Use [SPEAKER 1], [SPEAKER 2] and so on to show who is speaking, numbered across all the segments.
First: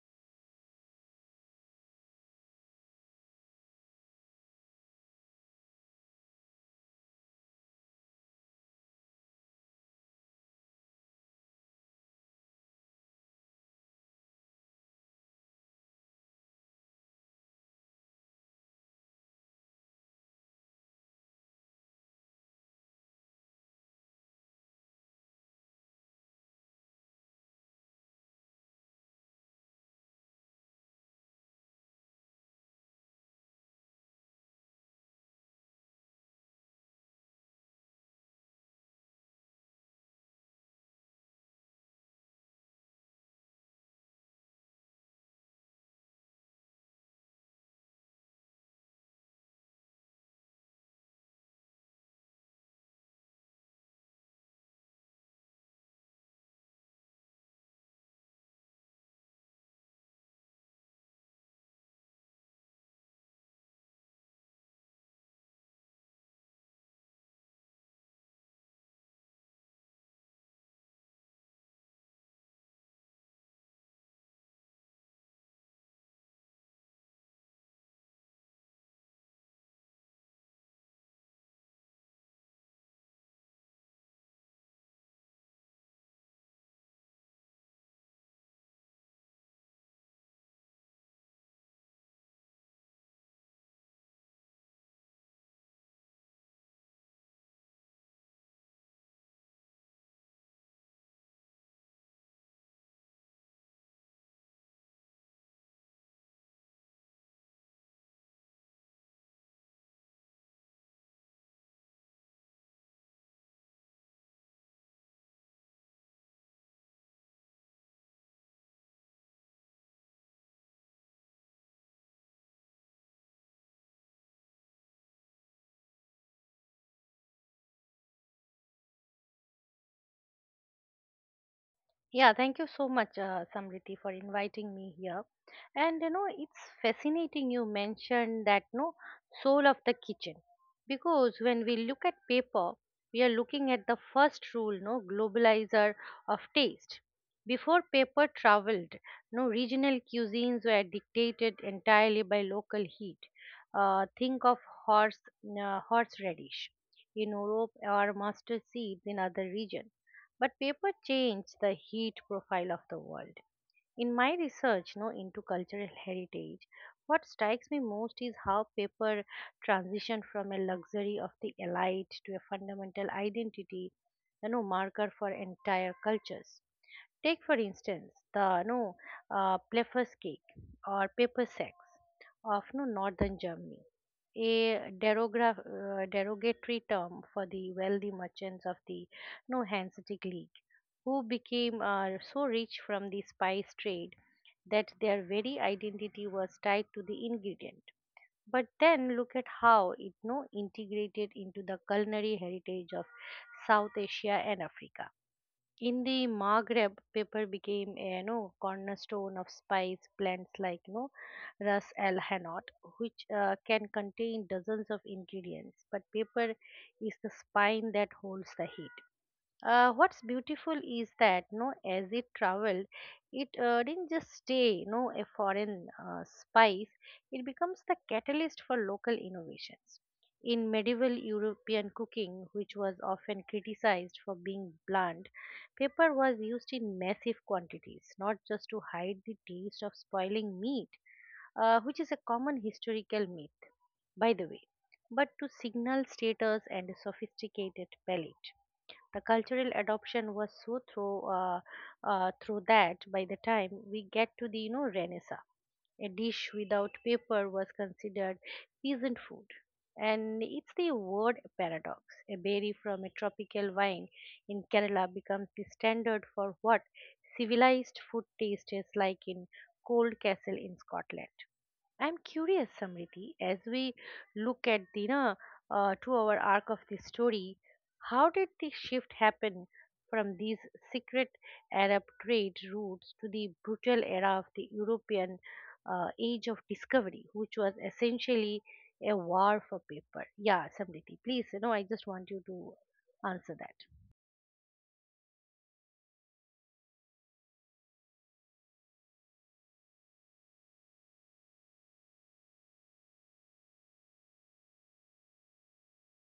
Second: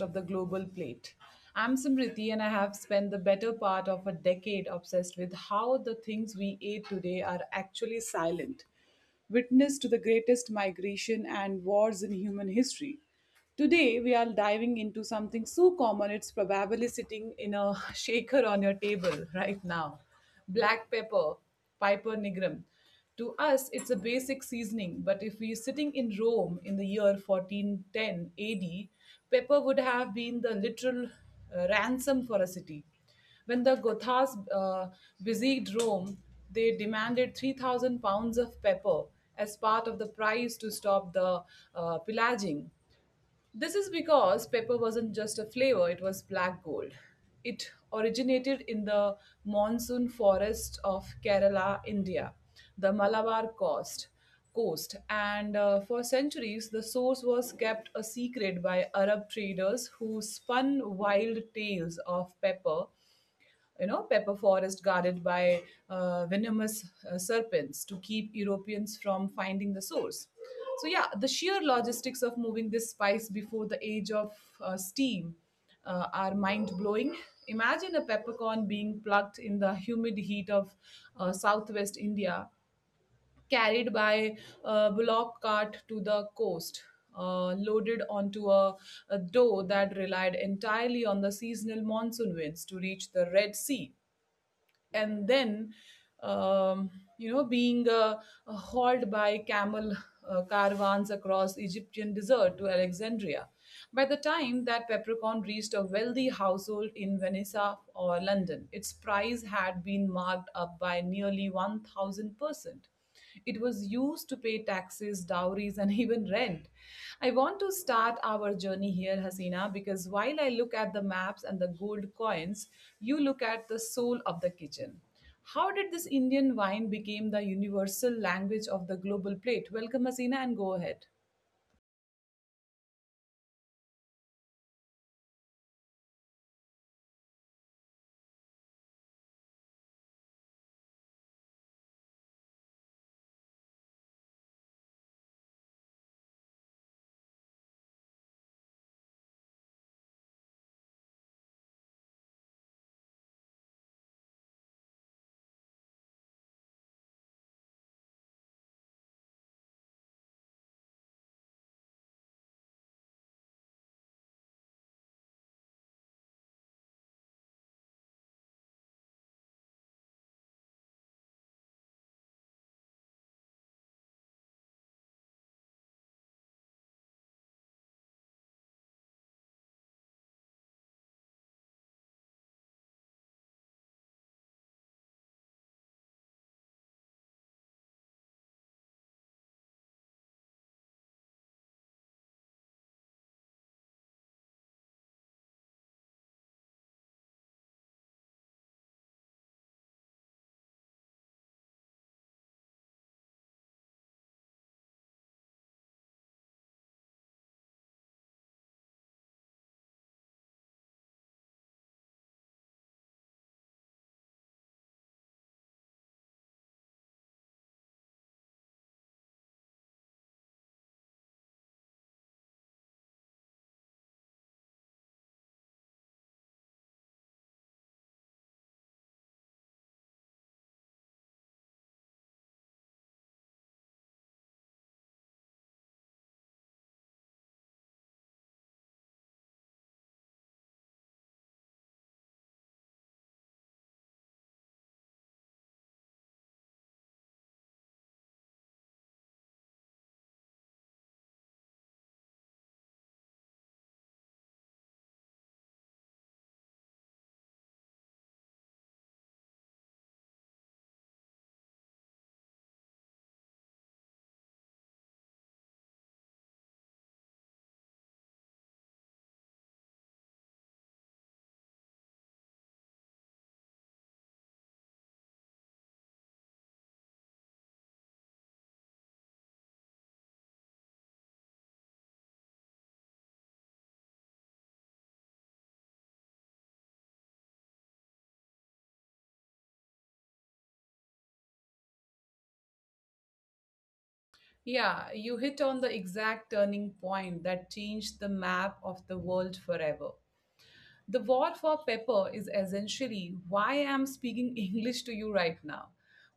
[SPEAKER 1] of the Global Plate. I'm Simriti, and I have spent the better part of a decade obsessed with how the things we eat today are actually silent, witness to the greatest migration and wars in human history. Today, we are diving into something so common, it's probably sitting in a shaker on your table right now black pepper, Piper nigrum. To us, it's a basic seasoning, but if we're sitting in Rome in the year 1410 AD, pepper would have been the literal ransom for a city. When the Gothas besieged Rome, they demanded 3,000 pounds of pepper as part of the price to stop the pillaging. This is because pepper wasn't just a flavor, it was black gold. It originated in the monsoon forest of Kerala, India, the Malabar coast. Coast, and for centuries, the source was kept a secret by Arab traders who spun wild tales of pepper, pepper forest guarded by venomous serpents to keep europeans from finding the source. So, the sheer logistics of moving this spice before the age of steam are mind blowing. Imagine a peppercorn being plucked in the humid heat of southwest india, carried by a bullock cart to the coast, loaded onto a dough that relied entirely on the seasonal monsoon winds to reach the Red Sea, and then um, being hauled by camel caravans across egyptian desert to alexandria. By the time that peppercorn reached a wealthy household in venice or london, its price had been marked up by nearly 1000%. It was used to pay taxes, dowries, and even rent. I want to start our journey here, Hasina, because while I look at the maps and the gold coins, you look at the soul of the kitchen. How did this Indian wine become the universal language of the global plate? Welcome, Hasina, and go ahead.
[SPEAKER 2] Yeah, thank you so much, Samriti, for inviting me here. And it's fascinating you mentioned that no soul of the kitchen, because when we look at paper, we are looking at the first rule, no globalizer of taste. Before paper traveled, no regional cuisines were dictated entirely by local heat. Think of horse horseradish in Europe or mustard seeds in other regions, but paper changed the heat profile of the world. In my research, into cultural heritage, what strikes me most is how paper transitioned from a luxury of the elite to a fundamental identity, marker for entire cultures. Take, for instance, the no Pleffers cake or paper sacks of no northern Germany, a derogatory term for the wealthy merchants of the no Hanseatic League, who became so rich from the spice trade that their very identity was tied to the ingredient. But then look at how it no integrated into the culinary heritage of South Asia and Africa. In the Maghreb, paper became a, cornerstone of spice blends like, Ras El Hanout, which can contain dozens of ingredients. But paper is the spine that holds the heat. What's beautiful is that, no, as it traveled, it didn't just stay, no a foreign spice. It becomes the catalyst for local innovations. In medieval European cooking, which was often criticized for being blunt, pepper was used in massive quantities, not just to hide the taste of spoiling meat, which is a common historical myth, by the way, but to signal status and a sophisticated palate. The cultural adoption was so through through that by the time we get to the, renaissance, a dish without paper was considered peasant food. And it's the word paradox, a berry from a tropical vine in Kerala becomes the standard for what civilized food tastes like in cold castle in Scotland. I'm curious, Samriti, as we look at the, two-hour arc of the story, how did the shift happen from these secret Arab trade routes to the brutal era of the European Age of Discovery, which was essentially a war for paper? Yeah, Samriti, please, I just want you to answer that.
[SPEAKER 1] Yeah, you hit on the exact turning point that changed the map of the world forever. The war for pepper is essentially why I'm speaking English to you right now.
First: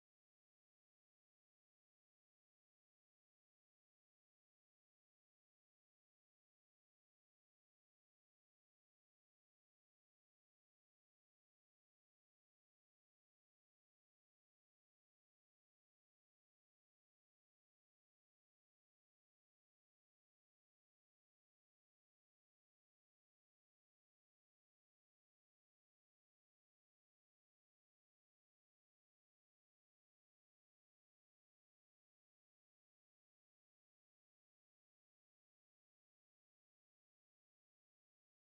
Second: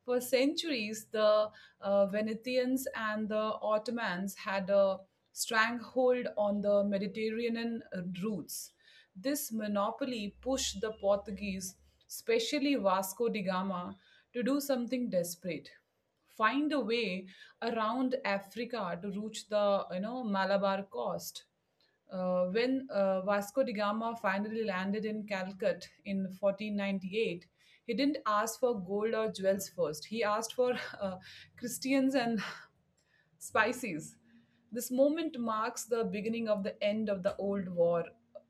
[SPEAKER 1] For centuries, the Venetians and the Ottomans had a stranglehold on the Mediterranean routes. This monopoly pushed the Portuguese, especially Vasco da Gama, to do something desperate: find a way around Africa to reach the Malabar coast. When Vasco da Gama finally landed in Calcut in 1498, he didn't ask for gold or jewels first. He asked for uh, Christians and Spices. This moment marks the beginning of the end of the Old War,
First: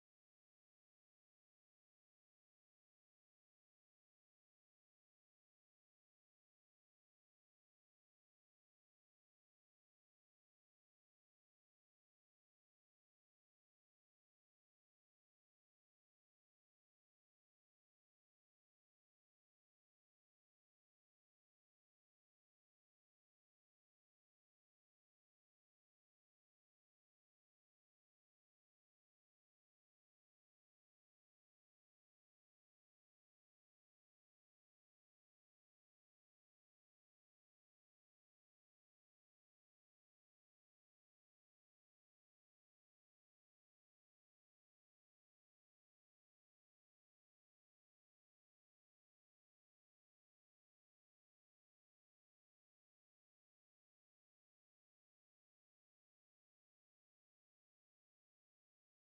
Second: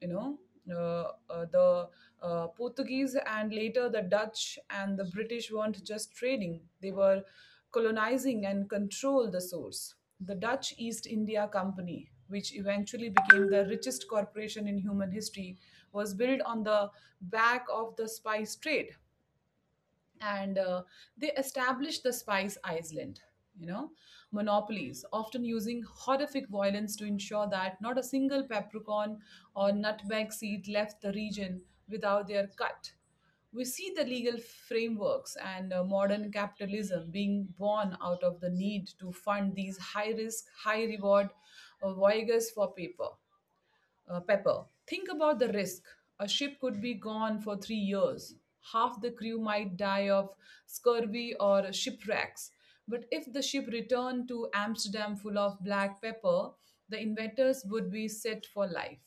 [SPEAKER 1] you know. The Portuguese and later the Dutch and the British weren't just trading, they were colonizing and control the source. The Dutch East India Company, which eventually became the richest corporation in human history, was built on the back of the spice trade, and they established the spice island, you know monopolies, often using horrific violence to ensure that not a single peppercorn or nutmeg seed left the region without their cut. We see the legal frameworks and modern capitalism being born out of the need to fund these high risk high reward voyages for paper Pepper. Think about the risk. A ship could be gone for 3 years. Half the crew might die of scurvy or shipwrecks. But if the ship returned to Amsterdam full of black pepper, the inventors would be set for life.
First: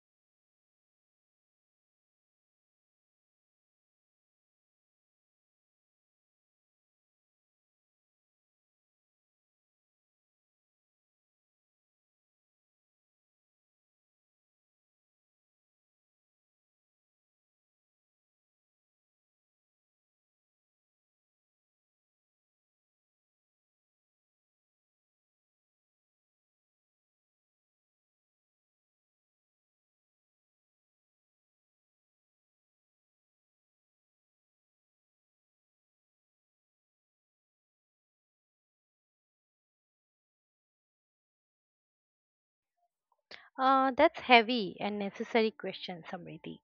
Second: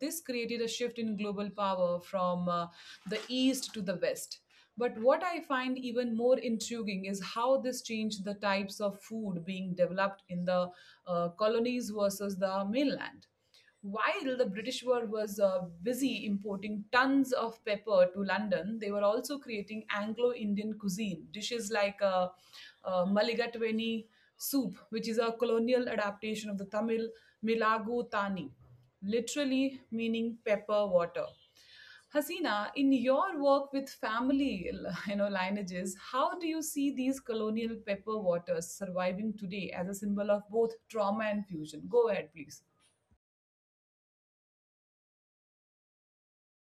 [SPEAKER 1] This created a shift in global power from the east to the west. But what I find even more intriguing is how this changed the types of food being developed in the colonies versus the mainland. While the British were was busy importing tons of pepper to London, they were also creating Anglo-Indian cuisine dishes like Maligatweni soup, which is a colonial adaptation of the Tamil Milagu Thani, literally meaning pepper water. Hasina, in your work with family, you know, lineages, how do you see these colonial pepper waters surviving today as a symbol of both trauma and fusion? Go ahead, please.
[SPEAKER 2] That's heavy and necessary question, Samriti.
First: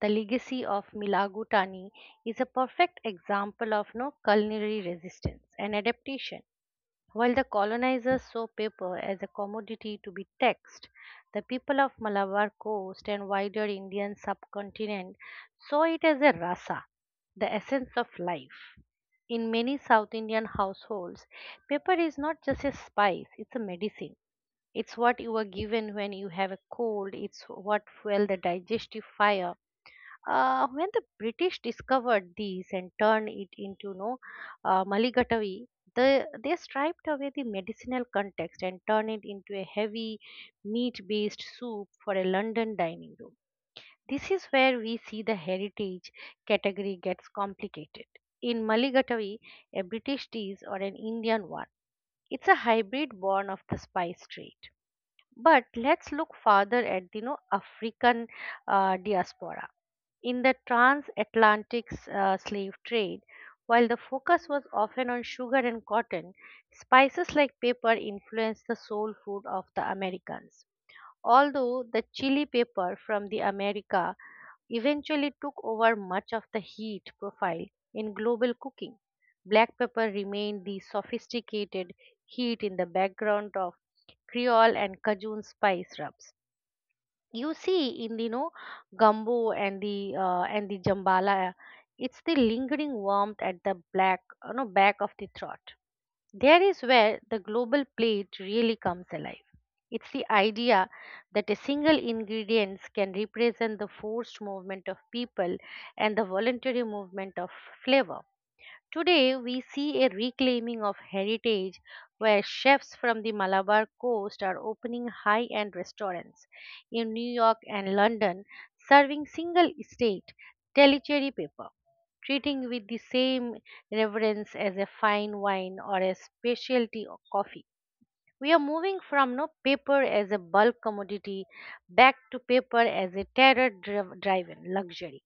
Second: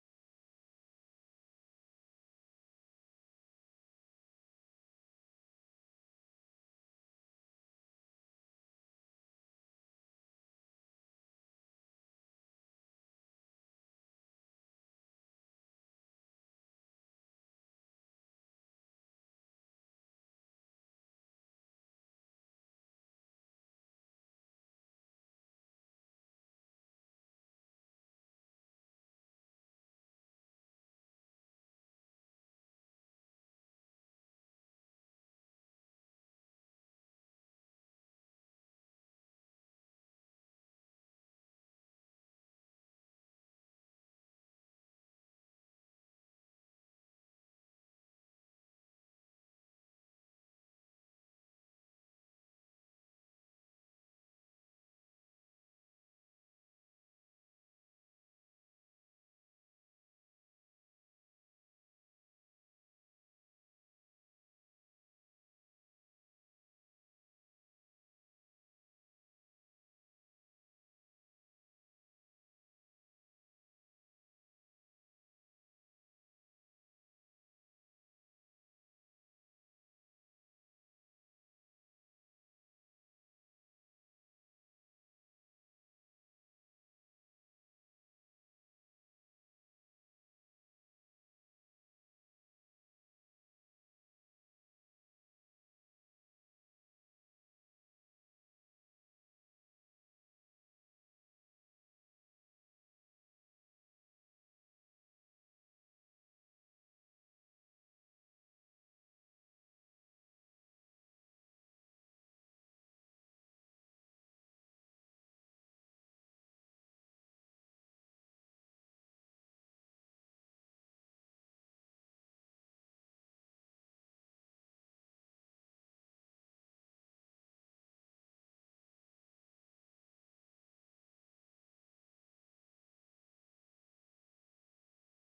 [SPEAKER 2] The legacy of Milagu Tani is a perfect example of no culinary resistance and adaptation. While the colonizers saw paper as a commodity to be taxed, the people of Malabar coast and wider Indian subcontinent saw it as a rasa, the essence of life. In many South Indian households, paper is not just a spice, it's a medicine. It's what you are given when you have a cold. It's what fuel the digestive fire. When the British discovered these and turned it into, Maligatavi, they striped away the medicinal context and turned it into a heavy meat based soup for a London dining room. This is where we see the heritage category gets complicated. In Maligatavi, a British dish or an Indian one, it's a hybrid born of the spice trade. But let's look farther at the, African diaspora in the transatlantic slave trade. While the focus was often on sugar and cotton, spices like pepper influenced the soul food of the Americans. Although the chili pepper from the America eventually took over much of the heat profile in global cooking, black pepper remained the sophisticated heat in the background of Creole and Cajun spice rubs you see in the, gumbo and the jambala. It's the lingering warmth at the black you know back of the throat. There is where the global plate really comes alive. It's the idea that a single ingredient can represent the forced movement of people and the voluntary movement of flavor. Today, we see a reclaiming of heritage where chefs from the Malabar coast are opening high end restaurants in New York and London, serving single estate telecherry paper, treating with the same reverence as a fine wine or a specialty coffee. We are moving from, no paper as a bulk commodity back to paper as a terror driven luxury.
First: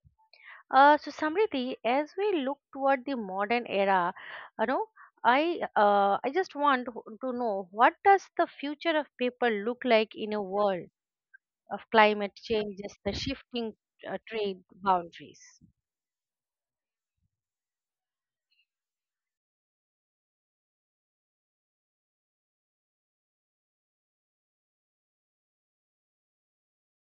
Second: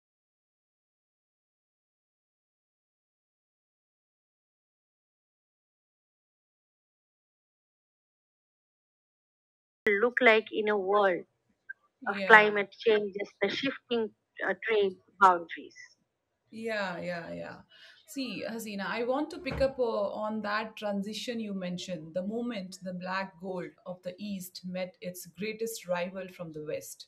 [SPEAKER 2] So, Samriti, as we look toward the modern era, you know, I just want to know, what does the future of paper look like
[SPEAKER 1] Look
[SPEAKER 2] in a
[SPEAKER 1] like in a
[SPEAKER 2] world
[SPEAKER 1] world
[SPEAKER 2] of
[SPEAKER 1] of Yeah.
[SPEAKER 2] climate
[SPEAKER 1] climate
[SPEAKER 2] change, just
[SPEAKER 1] change
[SPEAKER 2] the
[SPEAKER 1] is the
[SPEAKER 2] shifting
[SPEAKER 1] shifting
[SPEAKER 2] trade
[SPEAKER 1] trade
[SPEAKER 2] boundaries?
[SPEAKER 1] boundaries. Yeah, yeah, yeah. See, Hasina, I want to pick up on that transition you mentioned, the moment the black gold of the East met its greatest rival from the West.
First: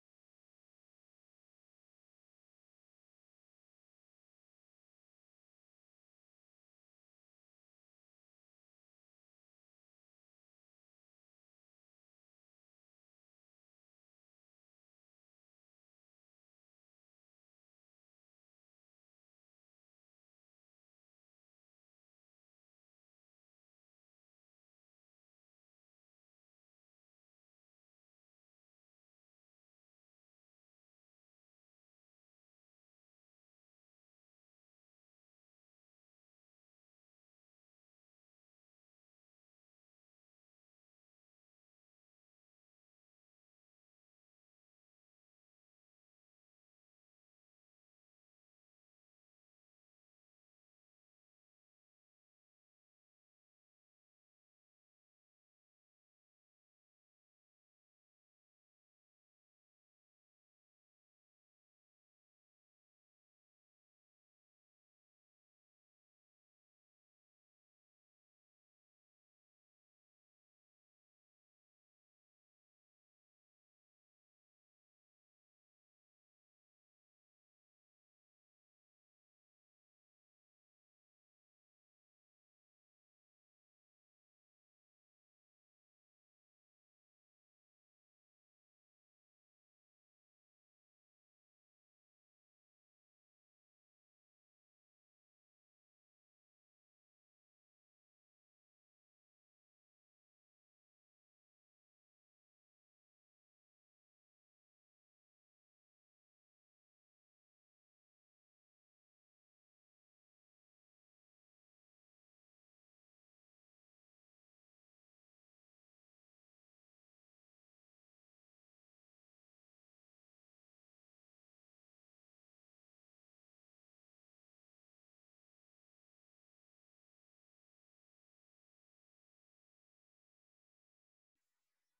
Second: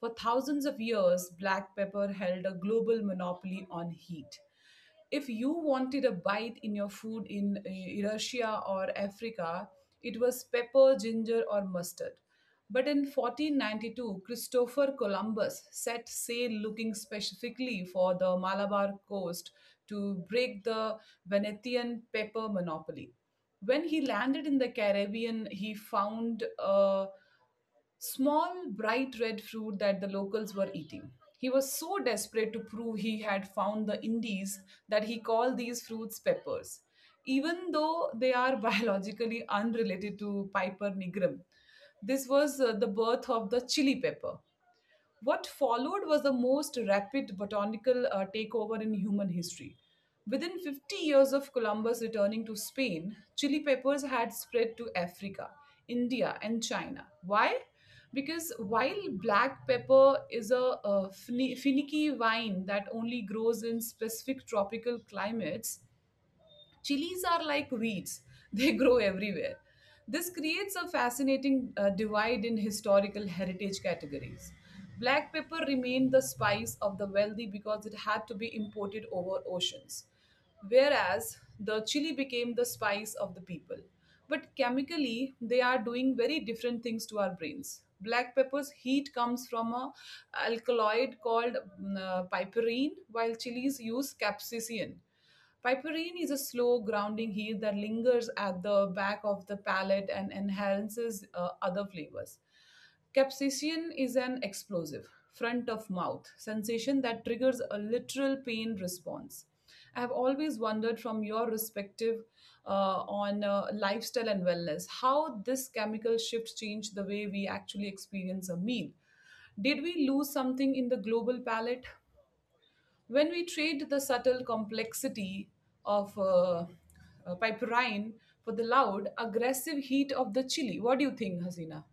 [SPEAKER 1] For thousands of years, black pepper held a global monopoly on heat. If you wanted a bite in your food in Russia or Africa, it was pepper, ginger, or mustard. But in 1492, Christopher Columbus set sail looking specifically for the Malabar coast to break the Venetian pepper monopoly. When he landed in the Caribbean, he found a small, bright red fruit that the locals were eating. He was so desperate to prove he had found the Indies that he called these fruits peppers, even though they are biologically unrelated to Piper nigrum. This was the birth of the chili pepper. What followed was the most rapid botanical takeover in human history. Within 50 years of Columbus returning to Spain, chili peppers had spread to Africa, India, and China. Why? Because while black pepper is a finicky vine that only grows in specific tropical climates, Chilies are like weeds, they grow everywhere. This creates a fascinating divide in historical heritage categories. Black pepper remained the spice of the wealthy because it had to be imported over oceans, whereas the chili became the spice of the people. But chemically, they are doing very different things to our brains. Black pepper's heat comes from a alkaloid called piperine, while chilies use capsaicin. Piperine is a slow, grounding heat that lingers at the back of the palate and enhances other flavors. Capsaicin is an explosive, front of mouth sensation that triggers a literal pain response. I have always wondered from your perspective on lifestyle and wellness how this chemical shift changed the way we actually experience a meal. Did we lose something in the global palate? When we trade the subtle complexity of piperine for the loud, aggressive heat of the chili, what do you think, Hasina?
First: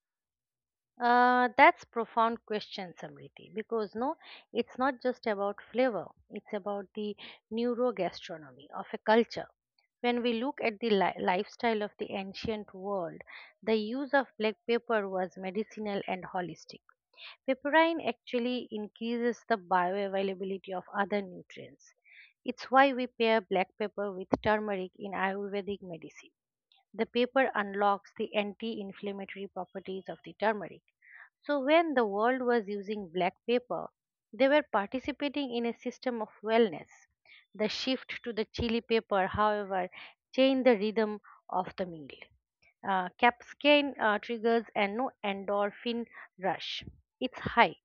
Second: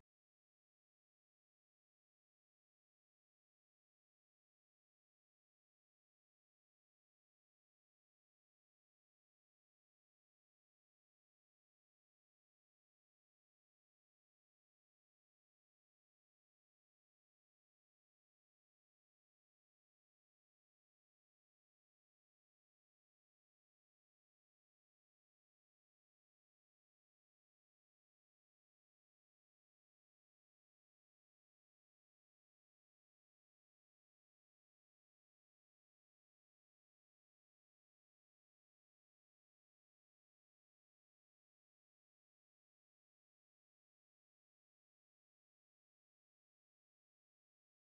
[SPEAKER 2] That's profound question, Samriti, because, it's not just about flavor, it's about the neurogastronomy of a culture. When we look at the lifestyle of the ancient world, the use of black pepper was medicinal and holistic. Pepperine actually increases the bioavailability of other nutrients. It's why we pair black pepper with turmeric in Ayurvedic medicine. The paper unlocks the anti inflammatory properties of the turmeric. So, when the world was using black paper, they were participating in a system of wellness. The shift to the chili paper, however, changed the rhythm of the meal. Capsaicin triggers an endorphin rush. It's high,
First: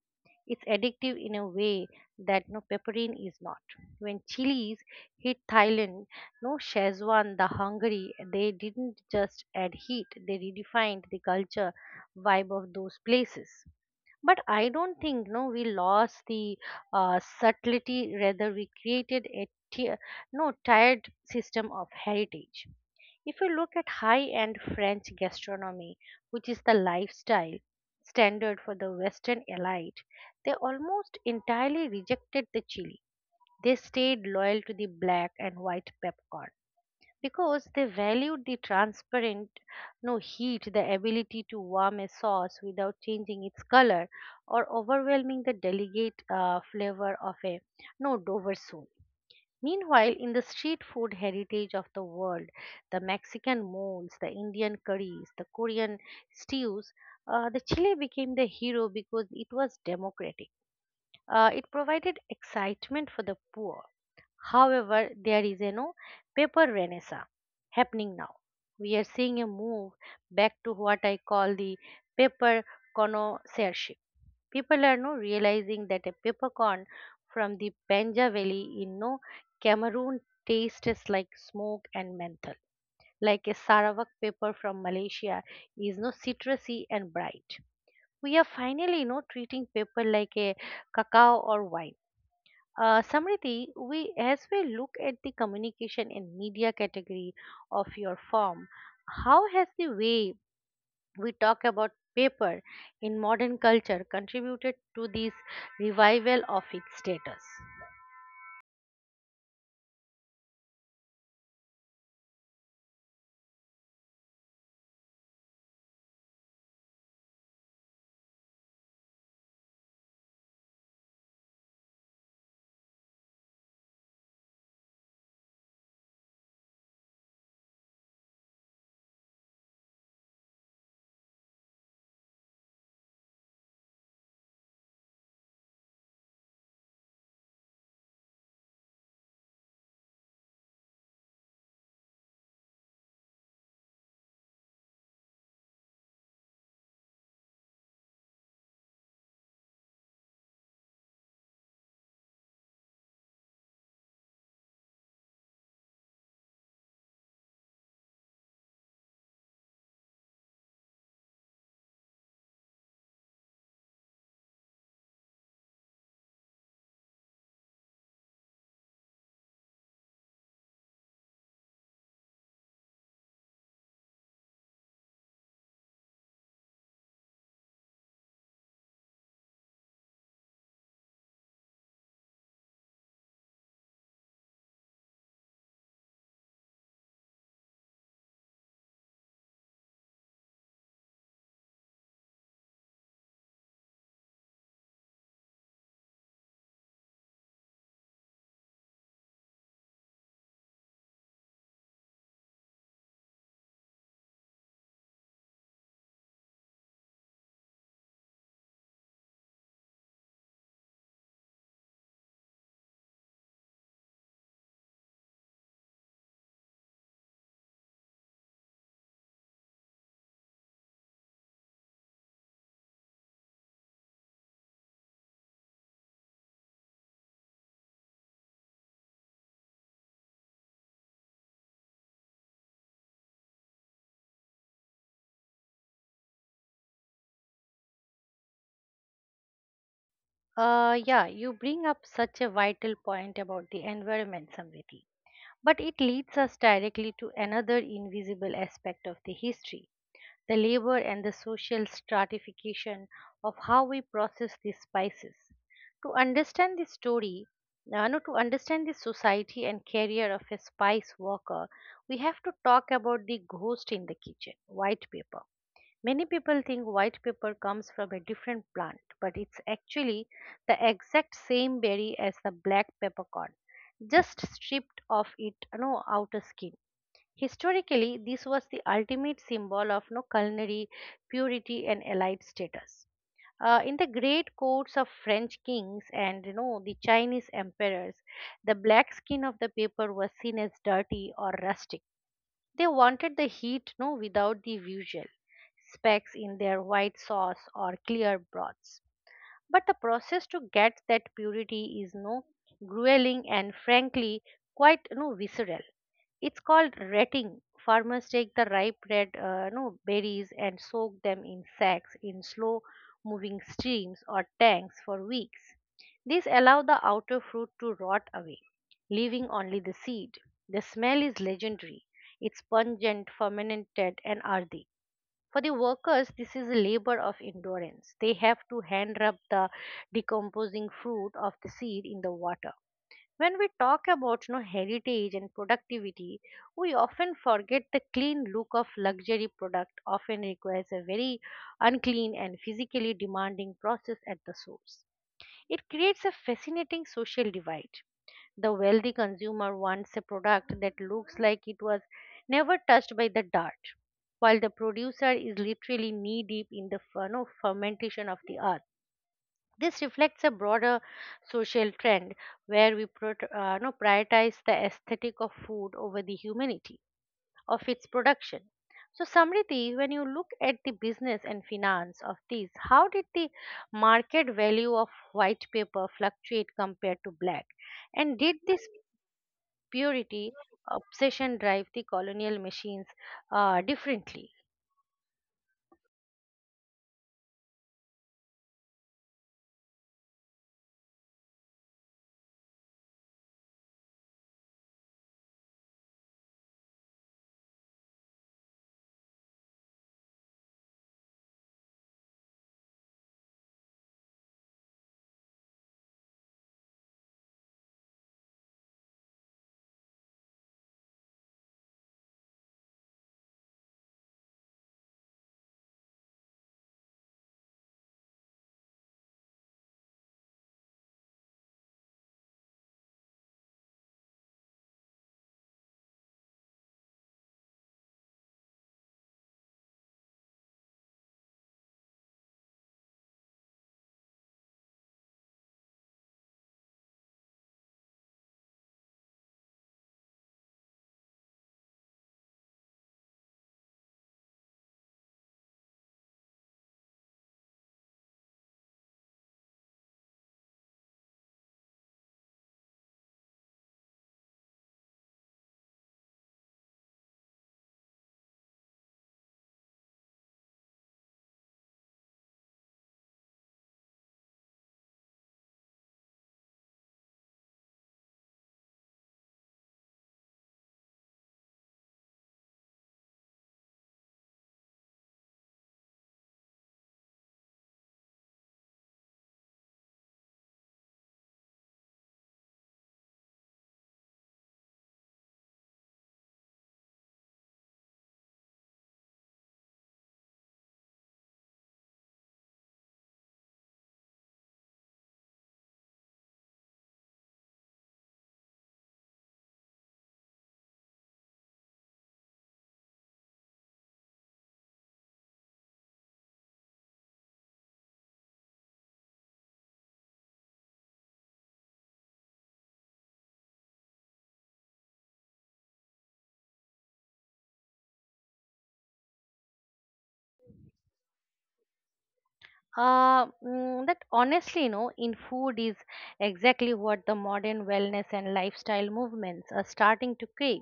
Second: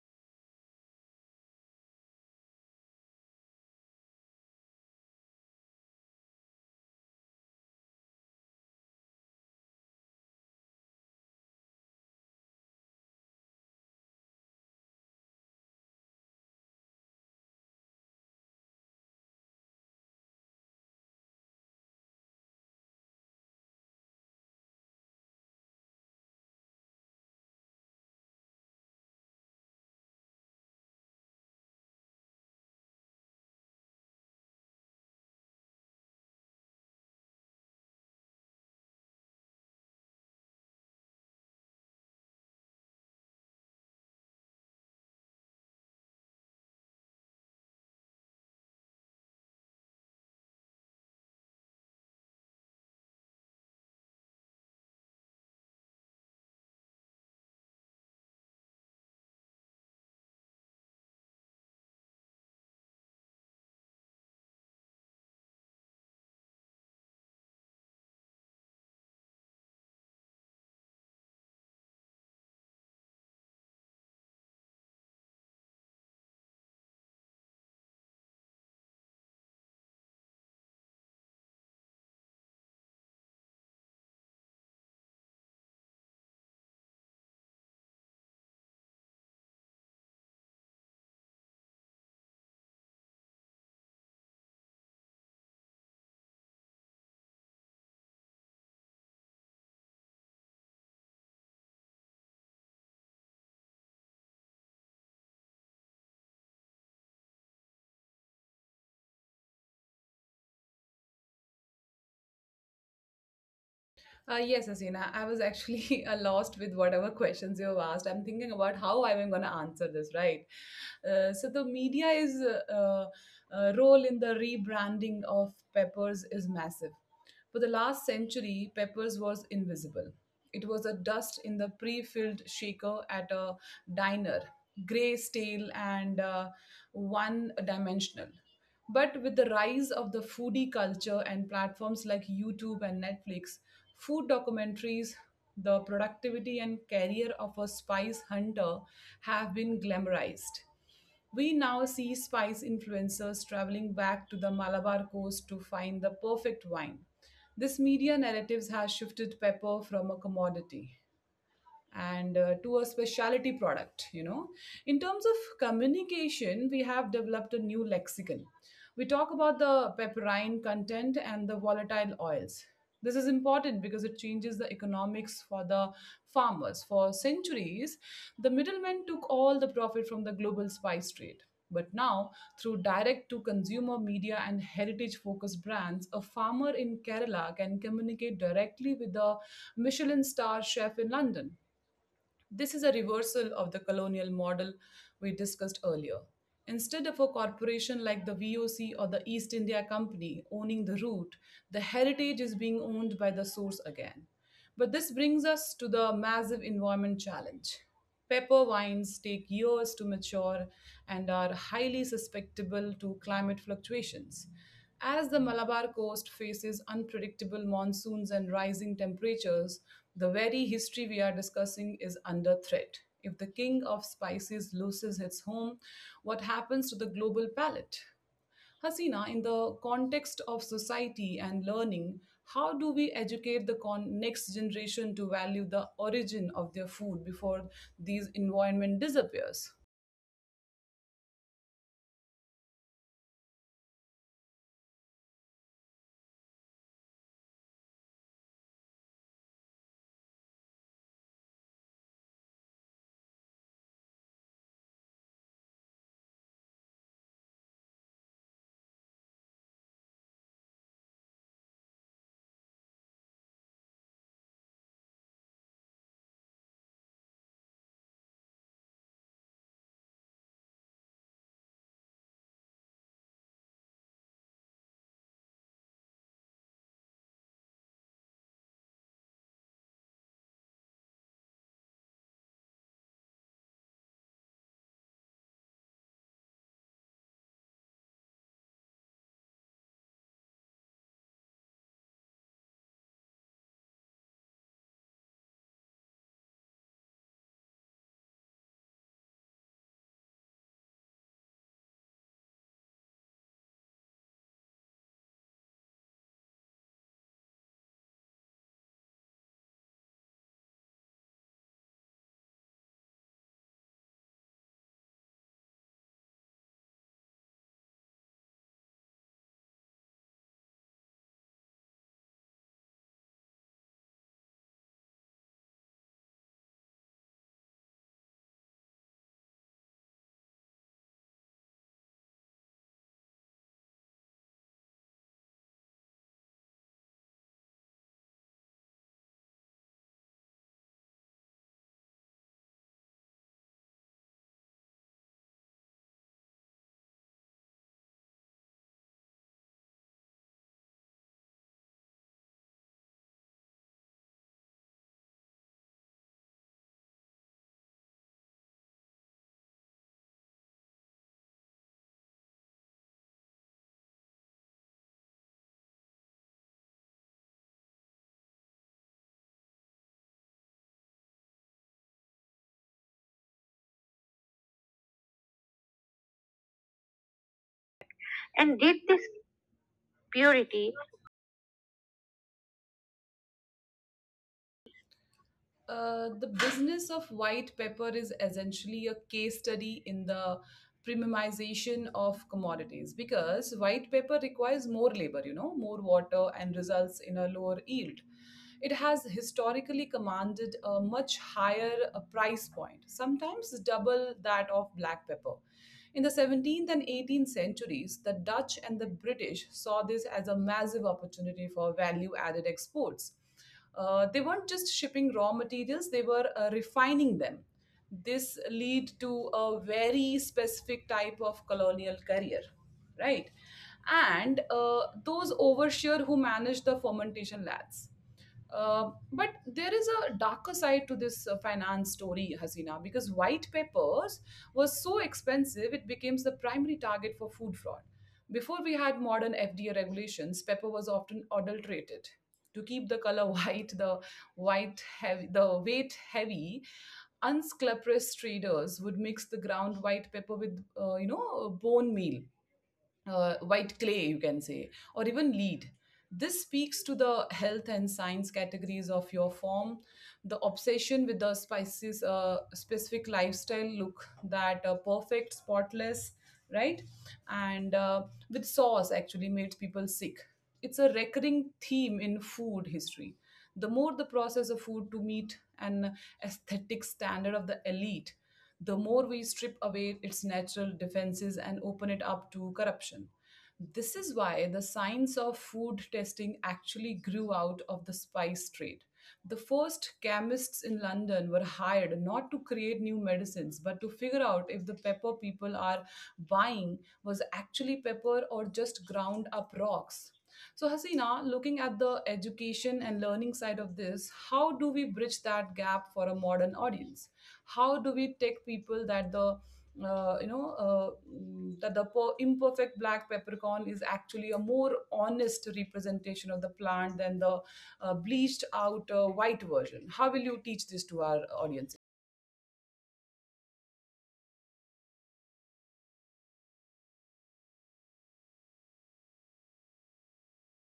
[SPEAKER 2] it's addictive in a way that pepperine is not. When chilies hit Thailand, no Schezwan, the Hungary, they didn't just add heat, they redefined the culture vibe of those places. But I don't think no we lost the subtlety, rather we created a tier, no tired system of heritage. If you look at high end French gastronomy, which is the lifestyle standard for the Western elite, they almost entirely rejected the chili. They stayed loyal to the black and white peppercorn because they valued the transparent, no heat, the ability to warm a sauce without changing its color or overwhelming the delicate flavor of a, no Dover sauce. Meanwhile, in the street food heritage of the world, the Mexican moles, the Indian curries, the Korean stews, the Chile became the hero because it was democratic. It provided excitement for the poor. However, there is a, no paper renaissance happening now. We are seeing a move back to what I call the paper connoisseurship. People are now realizing that a peppercorn from the Benja Valley in, no Cameroon tastes like smoke and menthol. Like a Sarawak pepper from Malaysia is, no citrusy and bright. We are finally, treating pepper like a cacao or wine. Samriti, we as we look at the communication and media category of your firm, how has the way we talk about paper in modern culture contributed to this revival of its status?
[SPEAKER 1] Yes, Asina, I was actually lost with whatever questions you have asked. I'm thinking about how I'm going to answer this, right? So, the media is role in the rebranding of Peppers is massive. For the last century, Peppers was invisible. It was a dust in the pre filled shaker at a diner, gray, stale, and one dimensional. But with the rise of the foodie culture and platforms like YouTube and Netflix, food documentaries, the productivity and career of a spice hunter have been glamorized. We now see spice influencers traveling back to the Malabar coast to find the perfect wine. This media narratives has shifted pepper from a commodity and to a specialty product. In terms of communication, we have developed a new lexicon. We talk about the pepperine content and the volatile oils. This is important because it changes the economics for the farmers. For centuries, the middlemen took all the profit from the global spice trade, but now, through direct to consumer media and heritage focused brands, a farmer in Kerala can communicate directly with a Michelin star chef in London. This is a reversal of the colonial model we discussed earlier. Instead of a corporation like the VOC or the East India Company owning the route, the heritage is being owned by the source again. But this brings us to the massive environment challenge. Pepper vines take years to mature and are highly susceptible to climate fluctuations. As the Malabar coast faces unpredictable monsoons and rising temperatures, the very history we are discussing is under threat. If the king of spices loses its home, what happens to the global palate? Hasina, in the context of society and learning, how do we educate the next generation to value the origin of their food before these environment disappears?
[SPEAKER 2] Yeah, you bring up such a vital point about the environment, Samriti. But it leads us directly to another invisible aspect of the history, the labor and the social stratification of how we process these spices. To understand the story, no, to understand the society and career of a spice worker, we have to talk about the ghost in the kitchen, white pepper. Many people think white pepper comes from a different plant, but it's actually the exact same berry as the black peppercorn, just stripped of its, outer skin. Historically, this was the ultimate symbol of no culinary purity and elite status. In the great courts of French kings and, the Chinese emperors, the black skin of the paper was seen as dirty or rustic. They wanted the heat, without the usual specks in their white sauce or clear broths. But the process to get that purity is, no grueling and frankly quite, no visceral. It's called retting. Farmers take the ripe red, no, berries and soak them in sacks in slow moving streams or tanks for weeks. This allows the outer fruit to rot away, leaving only the seed. The smell is legendary. It's pungent, fermented, and earthy. For the workers, this is a labor of endurance. They have to hand rub the decomposing fruit of the seed in the water. When we talk about, heritage and productivity, we often forget the clean look of luxury product often requires a very unclean and physically demanding process at the source. It creates a fascinating social divide. The wealthy consumer wants a product that looks like it was never touched by the dart, while the producer is literally knee deep in the, fermentation of the earth. This reflects a broader social trend where we pro- no, prioritize the aesthetic of food over the humanity of its production. So, Samriti, when you look at the business and finance of these, how did the market value of white paper fluctuate compared to black? And did
[SPEAKER 1] And did
[SPEAKER 2] this
[SPEAKER 1] this
[SPEAKER 2] purity
[SPEAKER 1] purity
[SPEAKER 2] obsession drive the colonial machines differently?
[SPEAKER 1] The business of white pepper is essentially a case study in the premiumization of commodities because white pepper requires more labor, you know, more water and results in a lower yield. It has historically commanded a much higher price point, sometimes double that of black pepper. In the 17th and 18th centuries, the Dutch and the British saw this as a massive opportunity for value added exports. They weren't just shipping raw materials, they were refining them. This lead to a very specific type of colonial career, right? And those overseer who managed the fermentation labs but there is a darker side to this finance story, Hasina, because white peppers was so expensive it became the primary target for food fraud. Before we had modern FDA regulations, pepper was often adulterated. To keep the color white, the weight heavy, unscrupulous traders would mix the ground white pepper with, bone meal white clay, you can say, or even lead. This speaks to the health and science categories of your form. The obsession with the spices, specific lifestyle look that perfect, spotless, right? And with sauce actually makes people sick. It's a recurring theme in food history. The more the process of food to meet an aesthetic standard of the elite, the more we strip away its natural defenses and open it up to corruption. This is why the science of food testing actually grew out of the spice trade. The first chemists in London were hired not to create new medicines, but to figure out if the pepper people are buying was actually pepper or just ground up rocks. So, Hasina, looking at the education and learning side of this, how do we bridge that gap for a modern audience? How do we take people that the you know mm, that the per- imperfect black peppercorn is actually a more honest representation of the plant than the bleached out white version? How will you teach this to our audience?
[SPEAKER 2] That honestly, no, in food is exactly what the modern wellness and lifestyle movements are starting to crave.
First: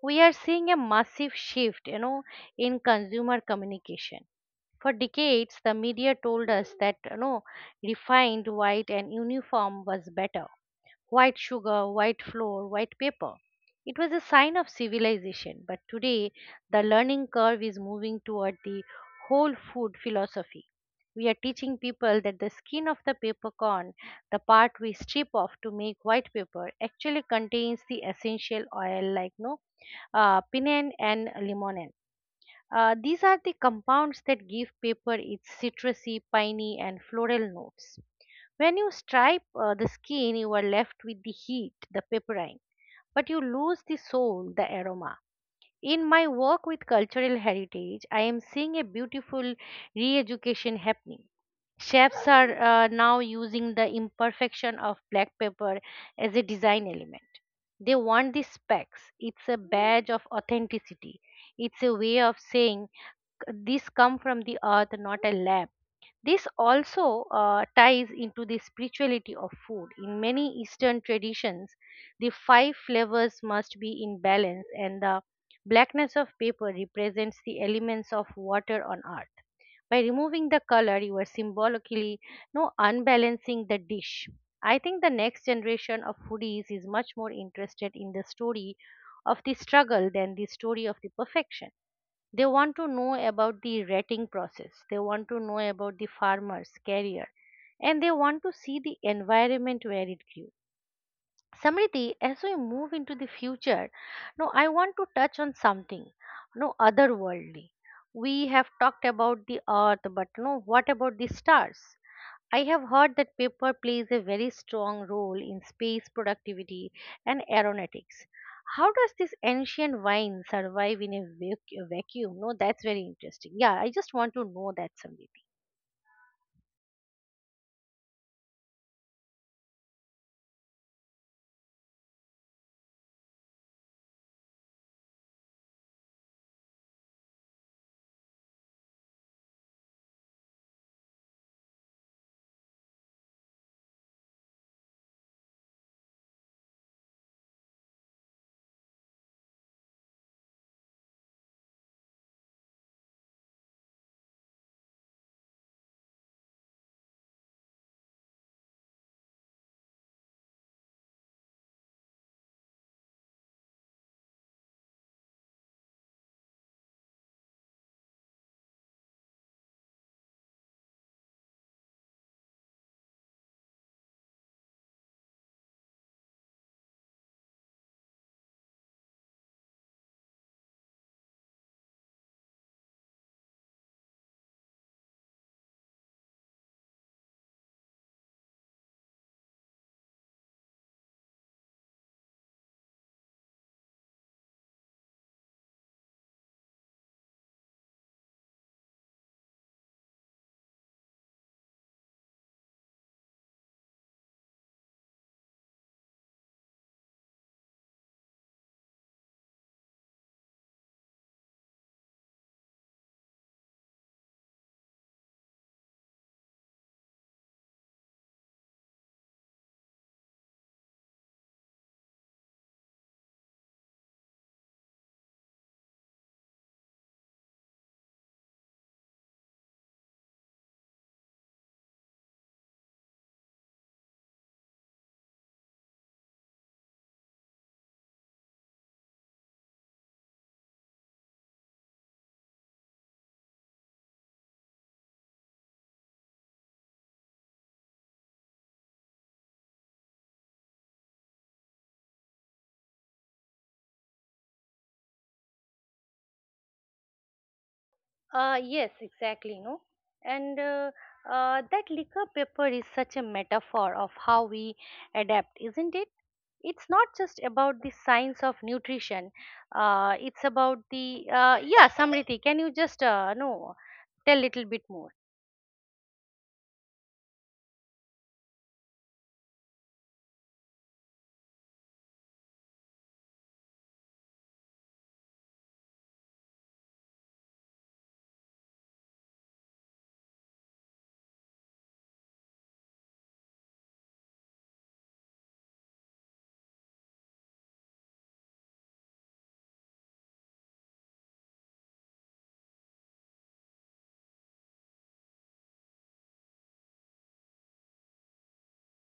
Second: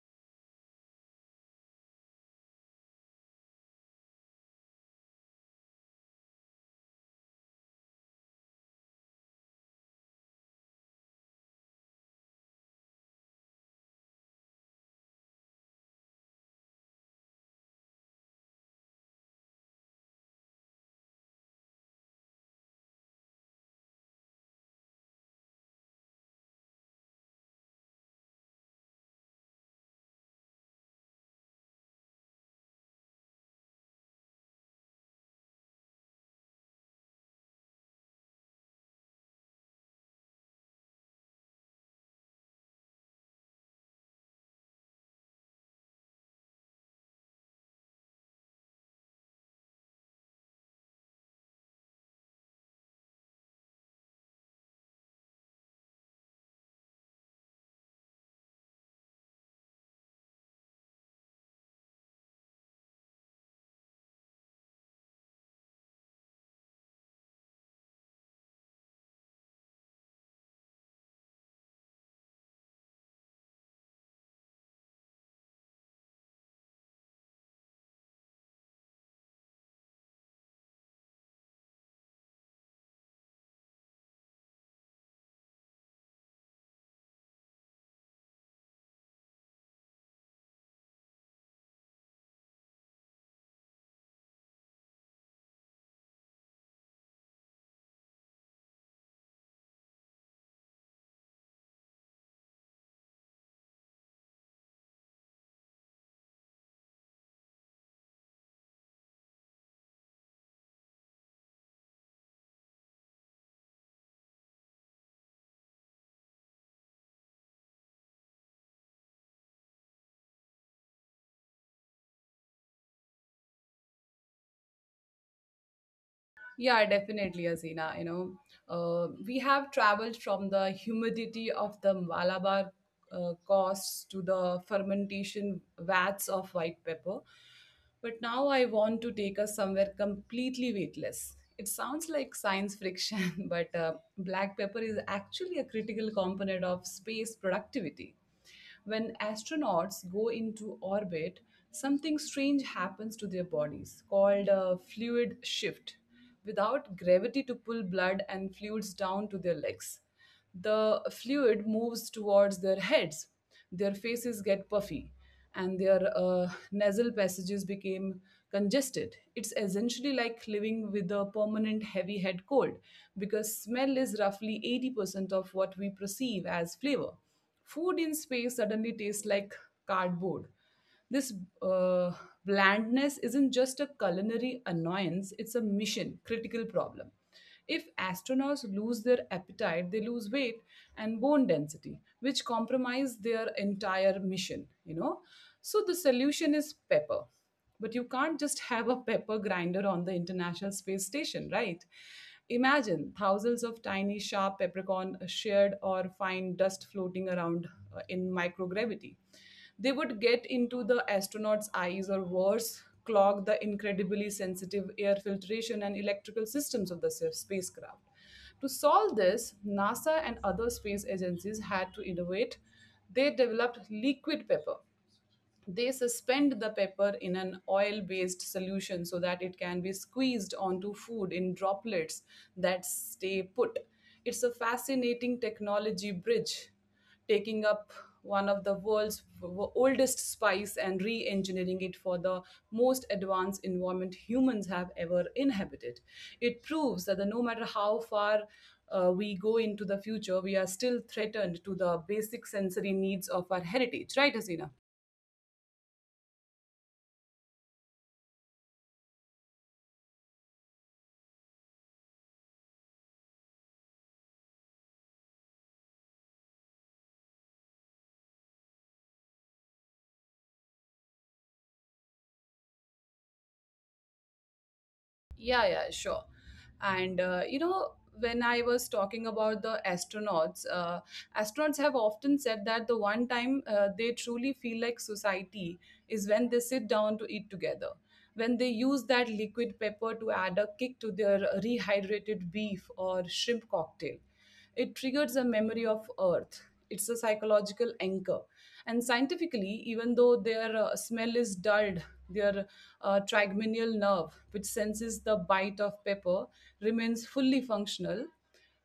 [SPEAKER 2] We are seeing a massive shift, in consumer communication. For decades, the media told us that, refined, white, and uniform was better, white sugar, white flour, white paper. It was a sign of civilization, but today the learning curve is moving toward the whole food philosophy. We are teaching people that the skin of the paper corn, the part we strip off to make white paper, actually contains the essential oil like no pinene and limonene. These are the compounds that give paper its citrusy, piney, and floral notes. When you stripe the skin, you are left with the heat, the pepperine, but you lose the soul, the aroma. In my work with cultural heritage, I am seeing a beautiful re education happening. Chefs are now using the imperfection of black pepper as a design element. They want the specks. It's a badge of authenticity. It's a way of saying this come from the earth, not a lab. This also ties into the spirituality of food. In many Eastern traditions, the five flavors must be in balance, and the blackness of paper represents the elements of water on earth. By removing the color, you are symbolically no unbalancing the dish. I think the next generation of foodies is much more interested in the story of the struggle than the story of the perfection. They want to know about the rating process, they want to know about the farmer's career, and they want to see the environment where it grew. Samriti, as we move into the future, no, I want to touch on something no otherworldly. We have talked about the earth, but no, what about the stars? I have heard that paper plays a very strong role in space productivity and aeronautics. How does this ancient wine survive in a vacuum? No, that's very interesting. Yeah, I just want to know that, Samriti.
[SPEAKER 1] Yeah, definitely, Azina, you know, we have traveled from the humidity of the Malabar coasts to the fermentation vats of white pepper. But now I want to take us somewhere completely weightless. It sounds like science friction, but black pepper is actually a critical component of space productivity. When astronauts go into orbit, something strange happens to their bodies called a fluid shift. Without gravity to pull blood and fluids down to their legs, the fluid moves towards their heads. Their faces get puffy, and their nasal passages became congested. It's essentially like living with a permanent heavy head cold because smell is roughly 80% of what we perceive as flavor. Food in space suddenly tastes like cardboard. This uh, blandness isn't just a culinary annoyance, it's a mission critical problem. If astronauts lose their appetite, they lose weight and bone density, which compromise their entire mission, you know. So the solution is pepper. But you can't just have a pepper grinder on the International Space Station, right? Imagine thousands of tiny, sharp peppercorn shared or fine dust floating around in microgravity. They would get into the astronaut's eyes or worse, clog the incredibly sensitive air filtration and electrical systems of the spacecraft. To solve this, NASA and other space agencies had to innovate. They developed liquid pepper, they suspend the pepper in an oil based solution so that it can be squeezed onto food in droplets that stay put. It's a fascinating technology bridge, taking up one of the world's oldest spice and re engineering it for the most advanced environment humans have ever inhabited. It proves that the, no matter how far we go into the future, we are still threatened to the basic sensory needs of our heritage, right, Hasina?
[SPEAKER 2] Yes, exactly. No, and that liquor paper is such a metaphor of how we adapt, isn't it? It's not just about the science of nutrition. It's about the yeah, Samriti. Can you just no tell little bit more?
[SPEAKER 1] Yeah, yeah, sure. And you know, when I was talking about the astronauts, astronauts have often said that the one time they truly feel like society is when they sit down to eat together. When they use that liquid pepper to add a kick to their rehydrated beef or shrimp cocktail, it triggers a memory of Earth. It's a psychological anchor. And scientifically, even though their smell is dulled, their trigeminal nerve, which senses the bite of pepper, remains fully functional.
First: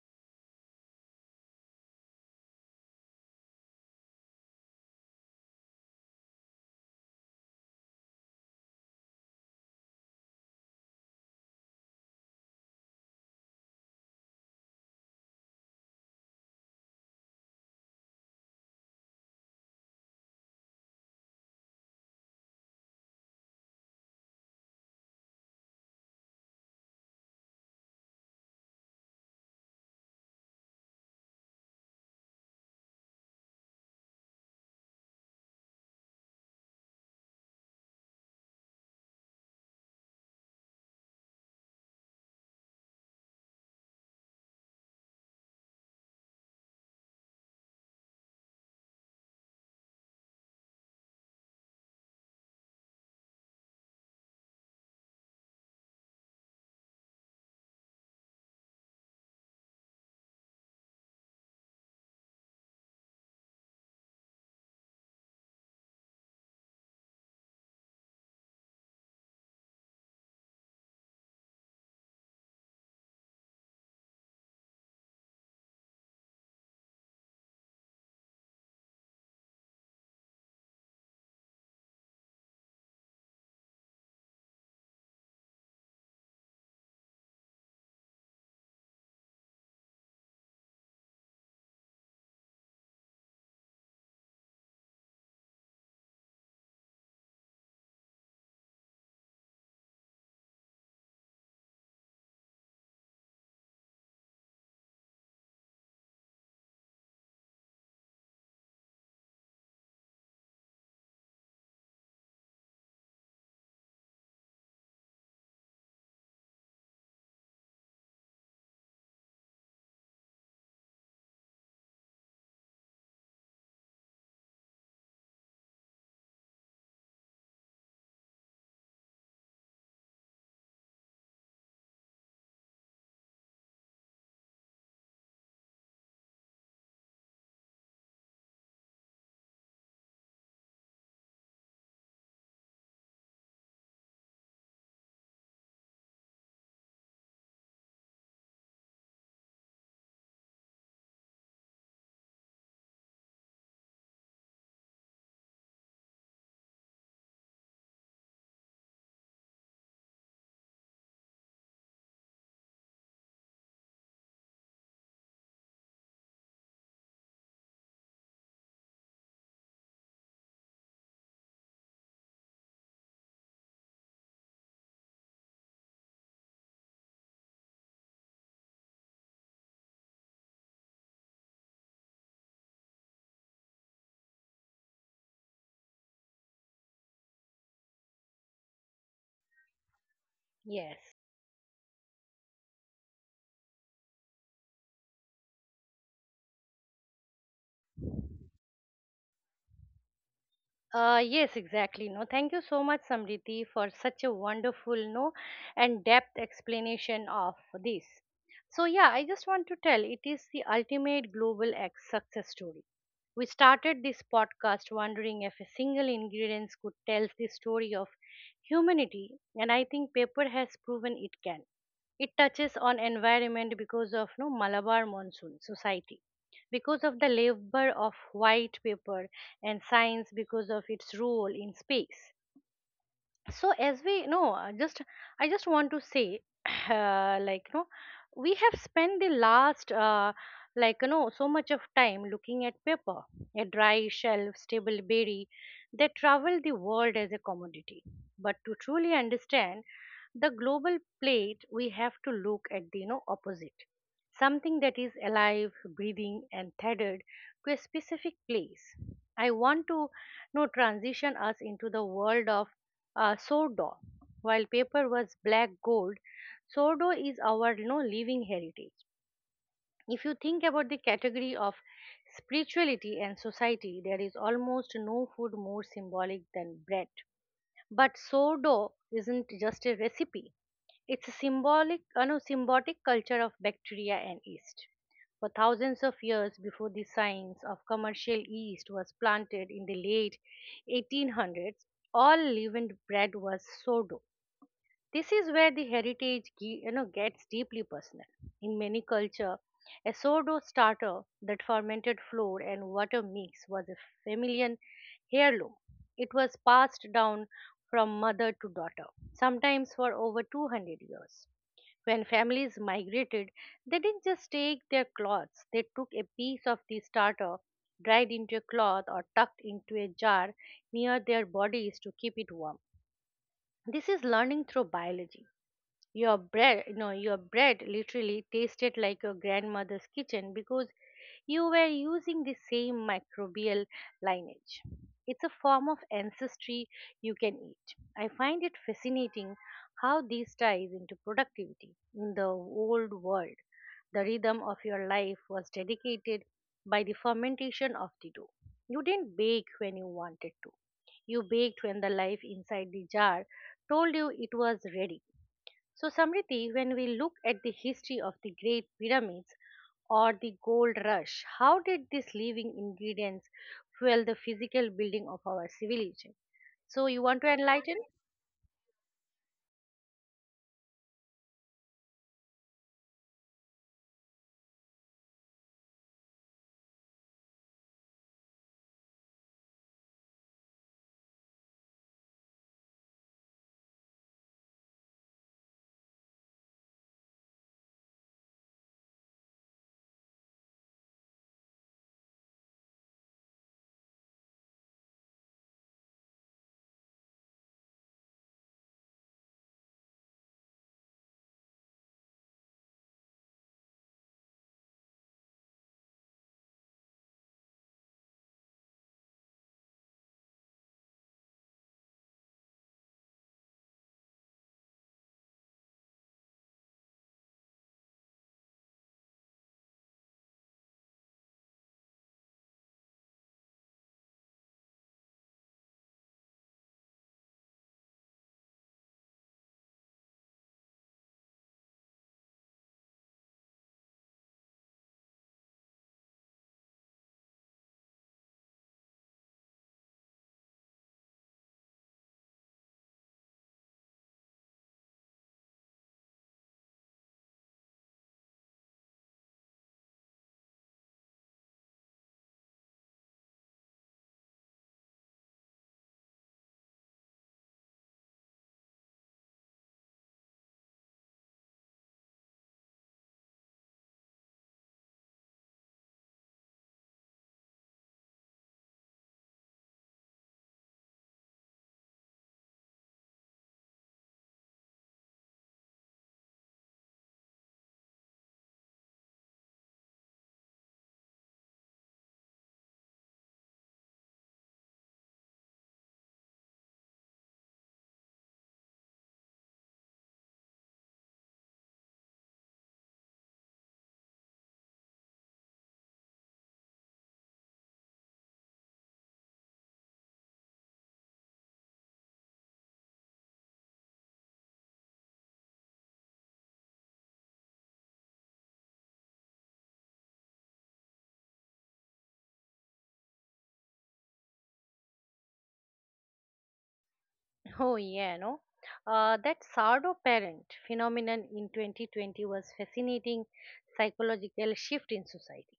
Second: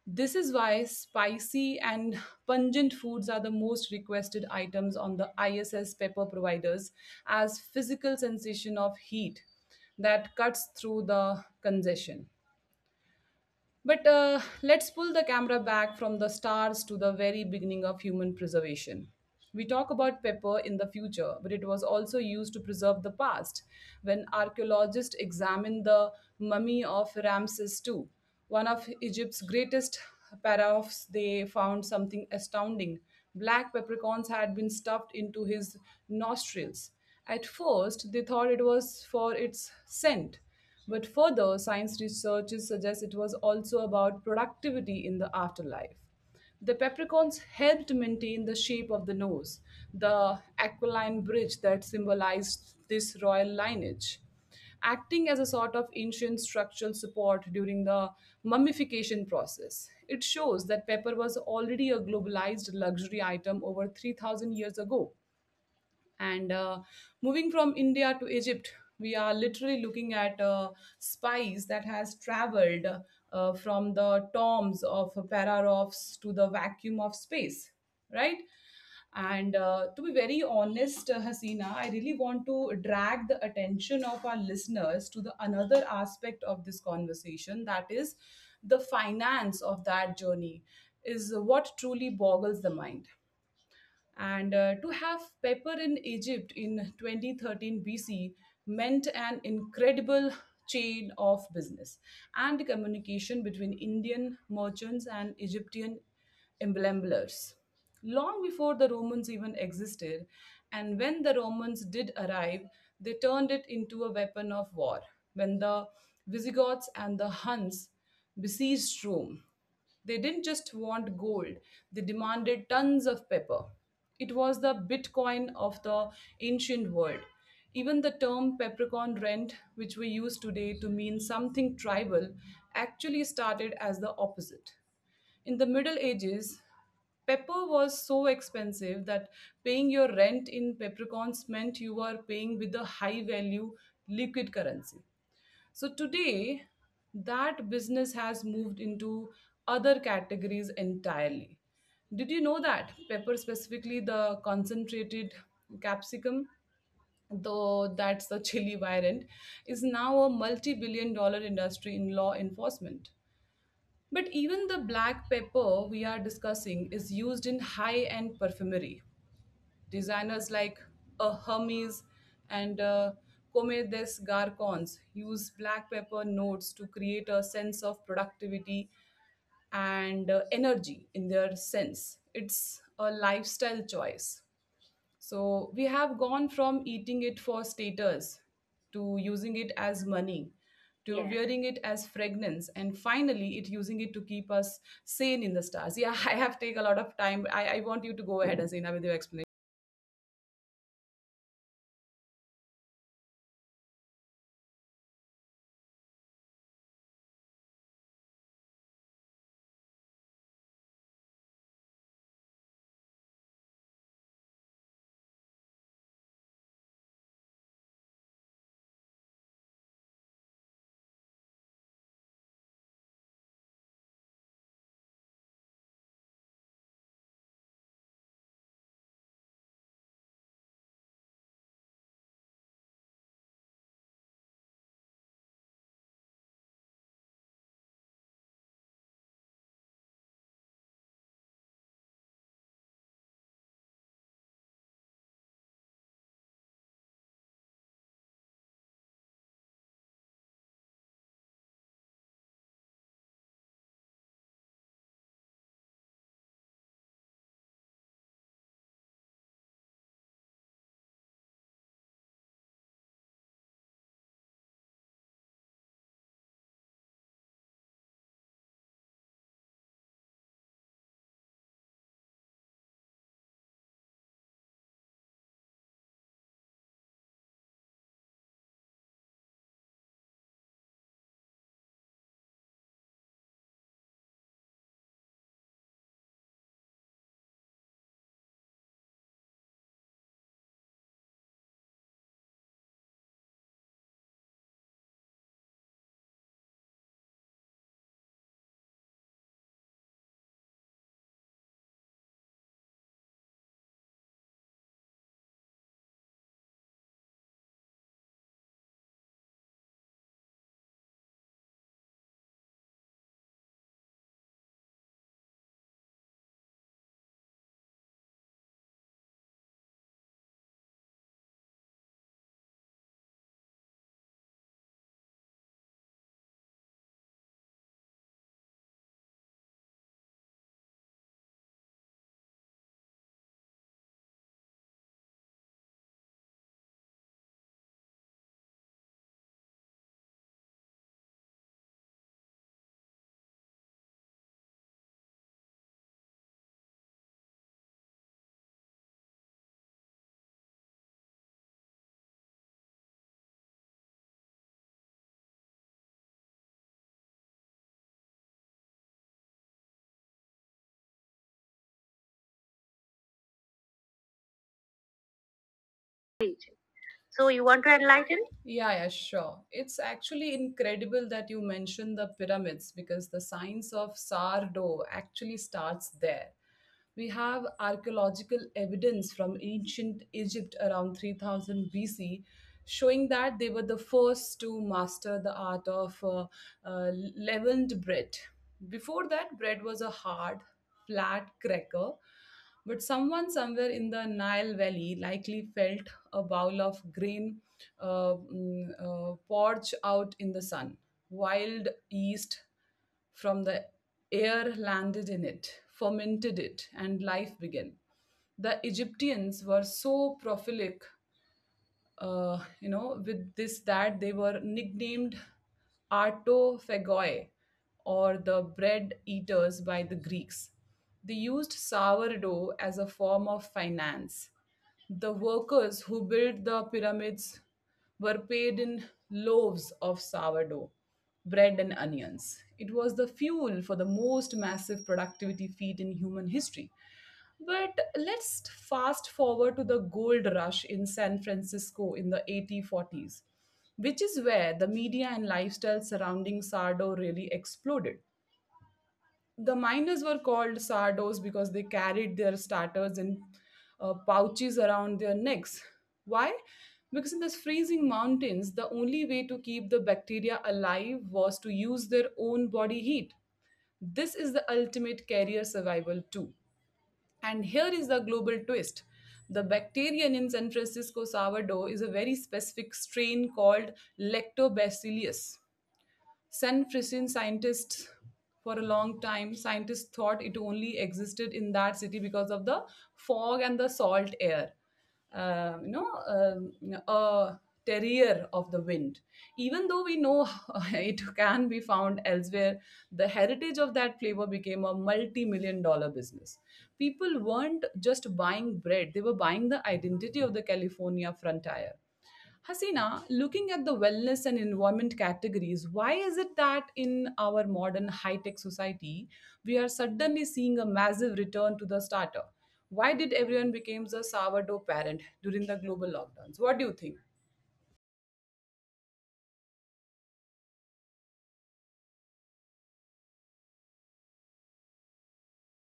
[SPEAKER 1] This is why spicy and pungent foods are the most requested items on the ISS pepper providers as physical sensation of heat that cuts through the congestion. But let's pull the camera back from the stars to the very beginning of human preservation. We talk about pepper in the future, but it was also used to preserve the past when archaeologists examined the mummy of Ramses II. One of Egypt's greatest pharaohs, they found something astounding. Black peppercorns had been stuffed into his nostrils. At first, they thought it was for its scent, but further, science researchers suggest it was also about productivity in the afterlife. The peppercorns helped maintain the shape of the nose, the aquiline bridge that symbolized this royal lineage, acting as a sort of ancient structural support during the mummification process. It shows that pepper was already a globalized luxury item over 3,000 years ago. And Moving from India to Egypt, we are literally looking at spies that has traveled from the tombs of Pararovs to the vacuum of space, right? And to be very honest, Hasina, I really want to drag the attention of our listeners to the another aspect of this conversation, that is the finance of that journey, is what truly boggles the mind. And to have pepper in Egypt in 2013 BC meant an incredible chain of business and communication between Indian merchants and Egyptian emblemblers. Long before the Romans even existed, and when the Romans did arrive, they turned it into a weapon of war. When the Visigoths and the Huns besieged Rome, they didn't just want gold, they demanded tons of pepper. It was the Bitcoin of the ancient world. Even the term peppercorn rent, which we use today to mean something tribal, actually started as the opposite. In the Middle Ages, pepper was so expensive that paying your rent in peppercorns meant you were paying with a high value liquid currency. So today, that business has moved into other categories entirely. Did you know that pepper, specifically the concentrated capsicum, though that's the chili variant, is now a multi billion-dollar industry in law enforcement? But even the black pepper we are discussing is used in high end perfumery. Designers like Hermes and Comme des Garcons use black pepper notes to create a sense of productivity and energy in their sense. It's a lifestyle choice. So we have gone from eating it for status to using it as money to, yeah,
[SPEAKER 2] Yes.
[SPEAKER 1] wearing it as fragrance and finally it using it to keep us sane in the stars, yeah. I have take a lot of time. I want you to go ahead, Asina, with your explanation.
[SPEAKER 2] Yes, exactly. No, thank you so much, Samriti, for such a wonderful, no, and depth explanation of this. So yeah, I just want to tell it is the ultimate global ex success story. We started this podcast wondering if a single ingredient could tell the story of humanity, and I think paper has proven it can. It touches on environment because of no Malabar monsoon society, because of the labor of white paper and science because of its role in space. So as we know, just I just want to say uh, like you know we have spent the last so much of time looking at paper, a dry shelf stable berry that travel the world as a commodity. But to truly understand the global plate, we have to look at the, opposite, something that is alive, breathing, and tethered to a specific place. I want to, transition us into the world of sourdough. While paper was black gold, sourdough is our, you know, living heritage. If you think about the category of spirituality and society, there is almost no food more symbolic than bread. But sourdough isn't just a recipe; it's a symbolic, no, symbiotic culture of bacteria and yeast. For thousands of years before the science of commercial yeast was planted in the late 1800s, all leavened bread was sourdough. This is where the heritage gets deeply personal. In many culture, a sourdough starter that fermented flour and water mix was a familial heirloom. It was passed down from mother to daughter, sometimes for over 200 years. When families migrated, they didn't just take their clothes, they took a piece of the starter, dried into a cloth, or tucked into a jar near their bodies to keep it warm. This is learning through biology. Your bread, no, Your bread literally tasted like your grandmother's kitchen because you were using the same microbial lineage. It's a form of ancestry you can eat. I find it fascinating how this ties into productivity in the old world. The rhythm of your life was dedicated by the fermentation of the dough. You didn't bake when you wanted to. You baked when the life inside the jar told you it was ready. So, Samriti, when we look at the history of the Great Pyramids or the Gold Rush, how did these living ingredients fuel the physical building of our civilization? So, you
[SPEAKER 1] So
[SPEAKER 2] want
[SPEAKER 1] you
[SPEAKER 2] to
[SPEAKER 1] want to
[SPEAKER 2] enlighten?
[SPEAKER 1] enlighten? Yeah, yeah, sure. It's actually incredible that you mentioned the pyramids because the science of sourdough actually starts there. We have archaeological evidence from ancient Egypt around 3000 BC showing that they were the first to master the art of leavened bread. Before that, bread was a hard, flat cracker but someone somewhere in the Nile Valley likely felt a bowl of grain porch out in the sun. Wild yeast from the air landed in it, fermented it, and life began. The Egyptians were so prolific, with this that they were nicknamed artophagoi or the bread eaters by the Greeks. They used sourdough as a form of finance. The workers who built the pyramids were paid in loaves of sourdough, bread, and onions. It was the fuel for the most massive productivity feat in human history. But let's fast forward to the gold rush in San Francisco in the 1840s, which is where the media and lifestyle surrounding sourdough really exploded. The miners were called sardos because they carried their starters in pouches around their necks. Why? Because in these freezing mountains, the only way to keep the bacteria alive was to use their own body heat. This is the ultimate carrier survival, too. And here is the global twist. The bacterium in San Francisco sourdough is a very specific strain called Lactobacillus. San Franciscan scientists. For a long time scientists thought it only existed in that city because of the fog and the salt air, a terrier of the wind, even though we know it can be found elsewhere. The heritage of that flavor became a multi-million-dollar business. People weren't just buying bread, they were buying the identity of the California frontier. Hasina, looking at the wellness and environment categories, why is it that in our modern high tech society, we are suddenly seeing a massive return to the starter? Why did everyone becomes a sourdough parent during the global lockdowns? What do you think?
[SPEAKER 2] Oh, yeah, no. That sourdough parent phenomenon in 2020 was fascinating psychological shift in society.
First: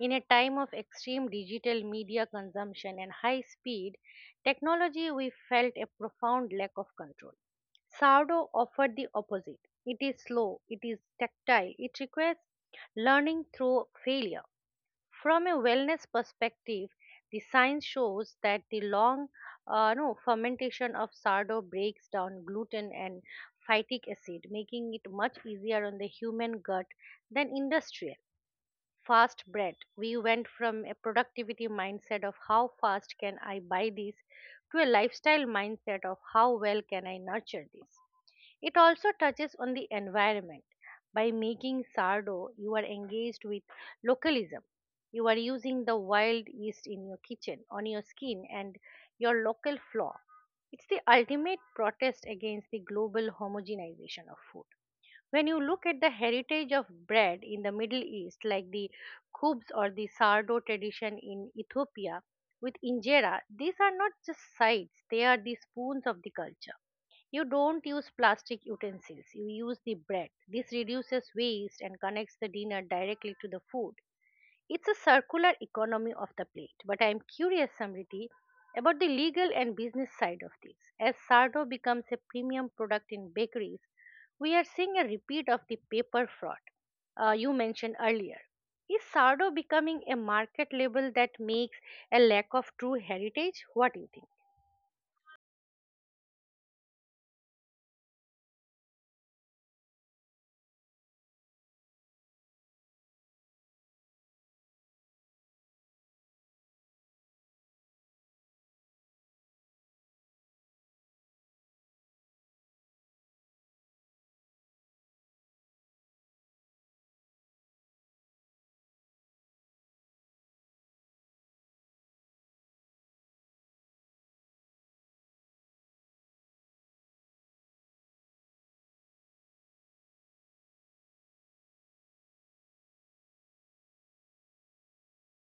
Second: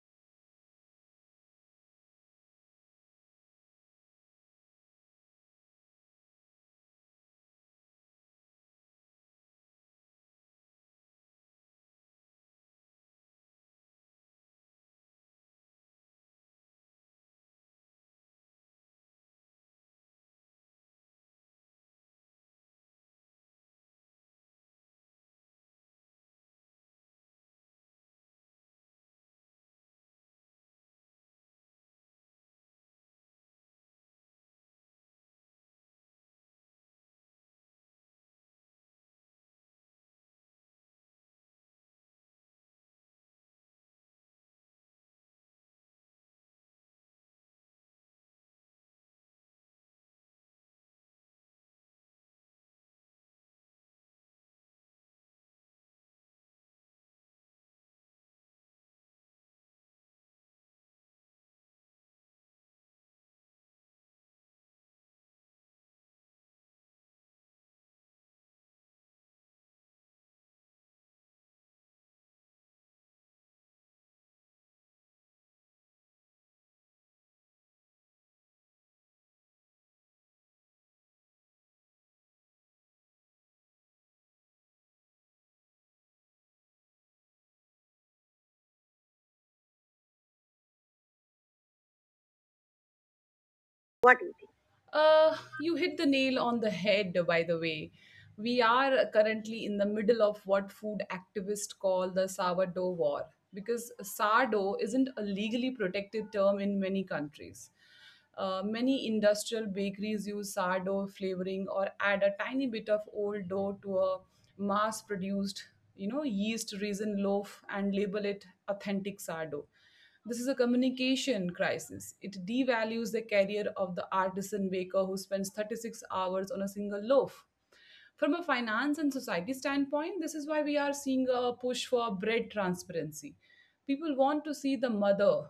[SPEAKER 2] In a time of extreme digital media consumption and high speed technology, we felt a profound lack of control. Sourdough offered the opposite. It is slow, it is tactile, it requires learning through failure. From a wellness perspective, the science shows that the long no, fermentation of sourdough breaks down gluten and phytic acid, making it much easier on the human gut than industrial fast bread. We went from a productivity mindset of how fast can I buy this to a lifestyle mindset of how well can I nurture this. It also touches on the environment. By making sardo, you are engaged with localism. You are using the wild yeast in your kitchen, on your skin, and your local flour. It's the ultimate protest against the global homogenization of food. When you look at the heritage of bread in the Middle East, like the khubs or the sourdough tradition in Ethiopia with injera, these are not just sides, they are the spoons of the culture. You don't use plastic utensils, you use the bread. This reduces waste and connects the dinner directly to the food. It's a circular economy of the plate, but I'm curious, Samriti, about the legal and business side of this. As sardo becomes a premium product in bakeries, we are seeing a repeat of the paper fraud you mentioned earlier. Is sardo becoming a market label that makes a lack of true heritage? What do you
[SPEAKER 1] What do
[SPEAKER 2] think?
[SPEAKER 1] you think? You hit the nail on the head, by the way. We are currently in the middle of what food activists call the sourdough war because sourdough isn't a legally protected term in many countries. Many industrial bakeries use sourdough flavoring or add a tiny bit of old dough to a mass produced, you know, yeast raisin loaf and label it authentic sourdough. This is a communication crisis. It devalues the career of the artisan baker who spends 36 hours on a single loaf. From a finance and society standpoint, this is why we are seeing a push for bread transparency. People want to see the mother.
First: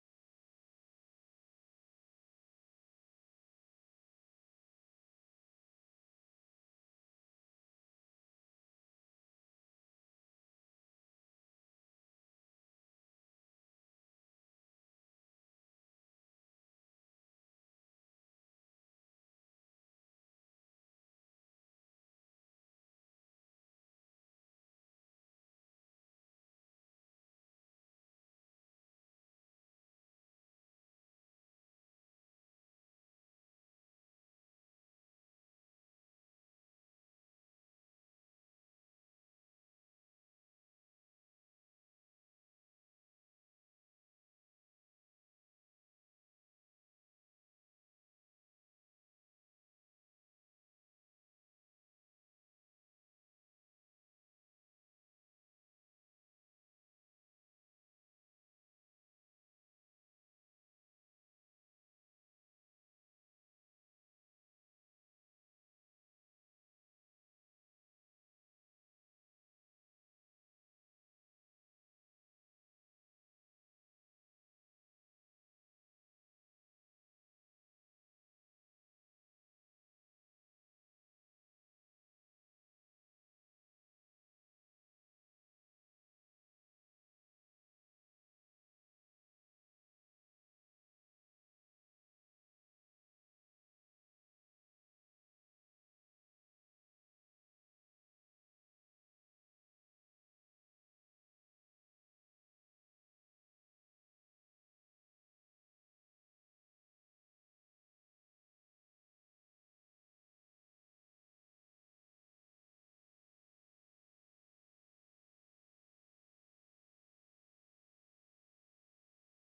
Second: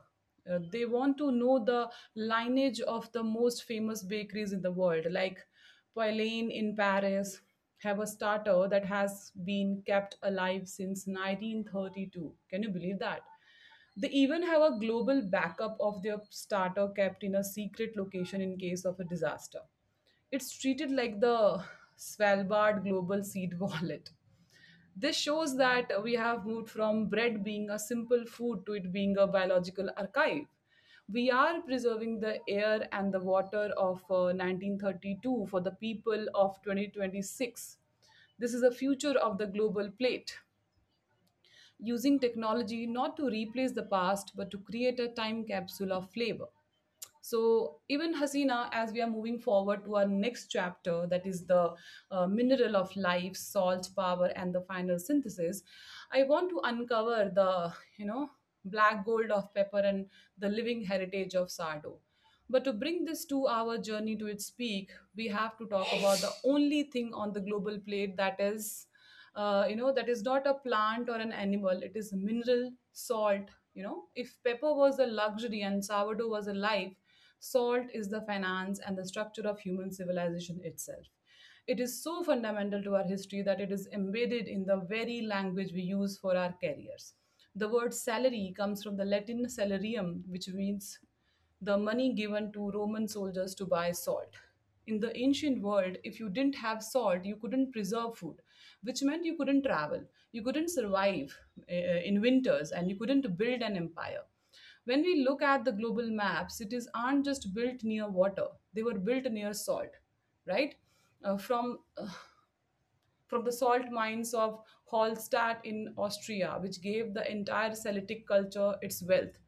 [SPEAKER 1] They want to know the lineage of the most famous bakeries in the world, like Poilane in Paris, have a starter that has been kept alive since 1932. Can you believe that? They even have a global backup of their starter kept in a secret location in case of a disaster. It's treated like the Svalbard Global Seed Wallet. This shows that we have moved from bread being a simple food to it being a biological archive. We are preserving the air and the water of 1932 for the people of 2026. This is the future of the global plate, using technology not to replace the past but to create a time capsule of flavor. So, even Hasina, as we are moving forward to our next chapter, that is the mineral of life, salt, power, and the final synthesis, I want to uncover the, black gold of pepper and the living heritage of Sardo. But to bring this 2 hour journey to its peak, we have to talk about the only thing on the global plate that is, that is not a plant or an animal, it is mineral, salt. You know, if pepper was a luxury and sourdough was a life, salt is the finance and the structure of human civilization itself. It is so fundamental to our history that it is embedded in the very language we use for our careers. The word salary comes from the Latin salarium, which means the money given to Roman soldiers to buy salt. In the ancient world, if you didn't have salt, you couldn't preserve food, which meant you couldn't travel, you couldn't survive uh, in winters, and you couldn't build an empire. When we look at the global maps, cities aren't just built near water, they were built near salt, right? Uh, from, uh, from the salt mines of Hallstatt in Austria, which gave the entire Celtic culture its wealth,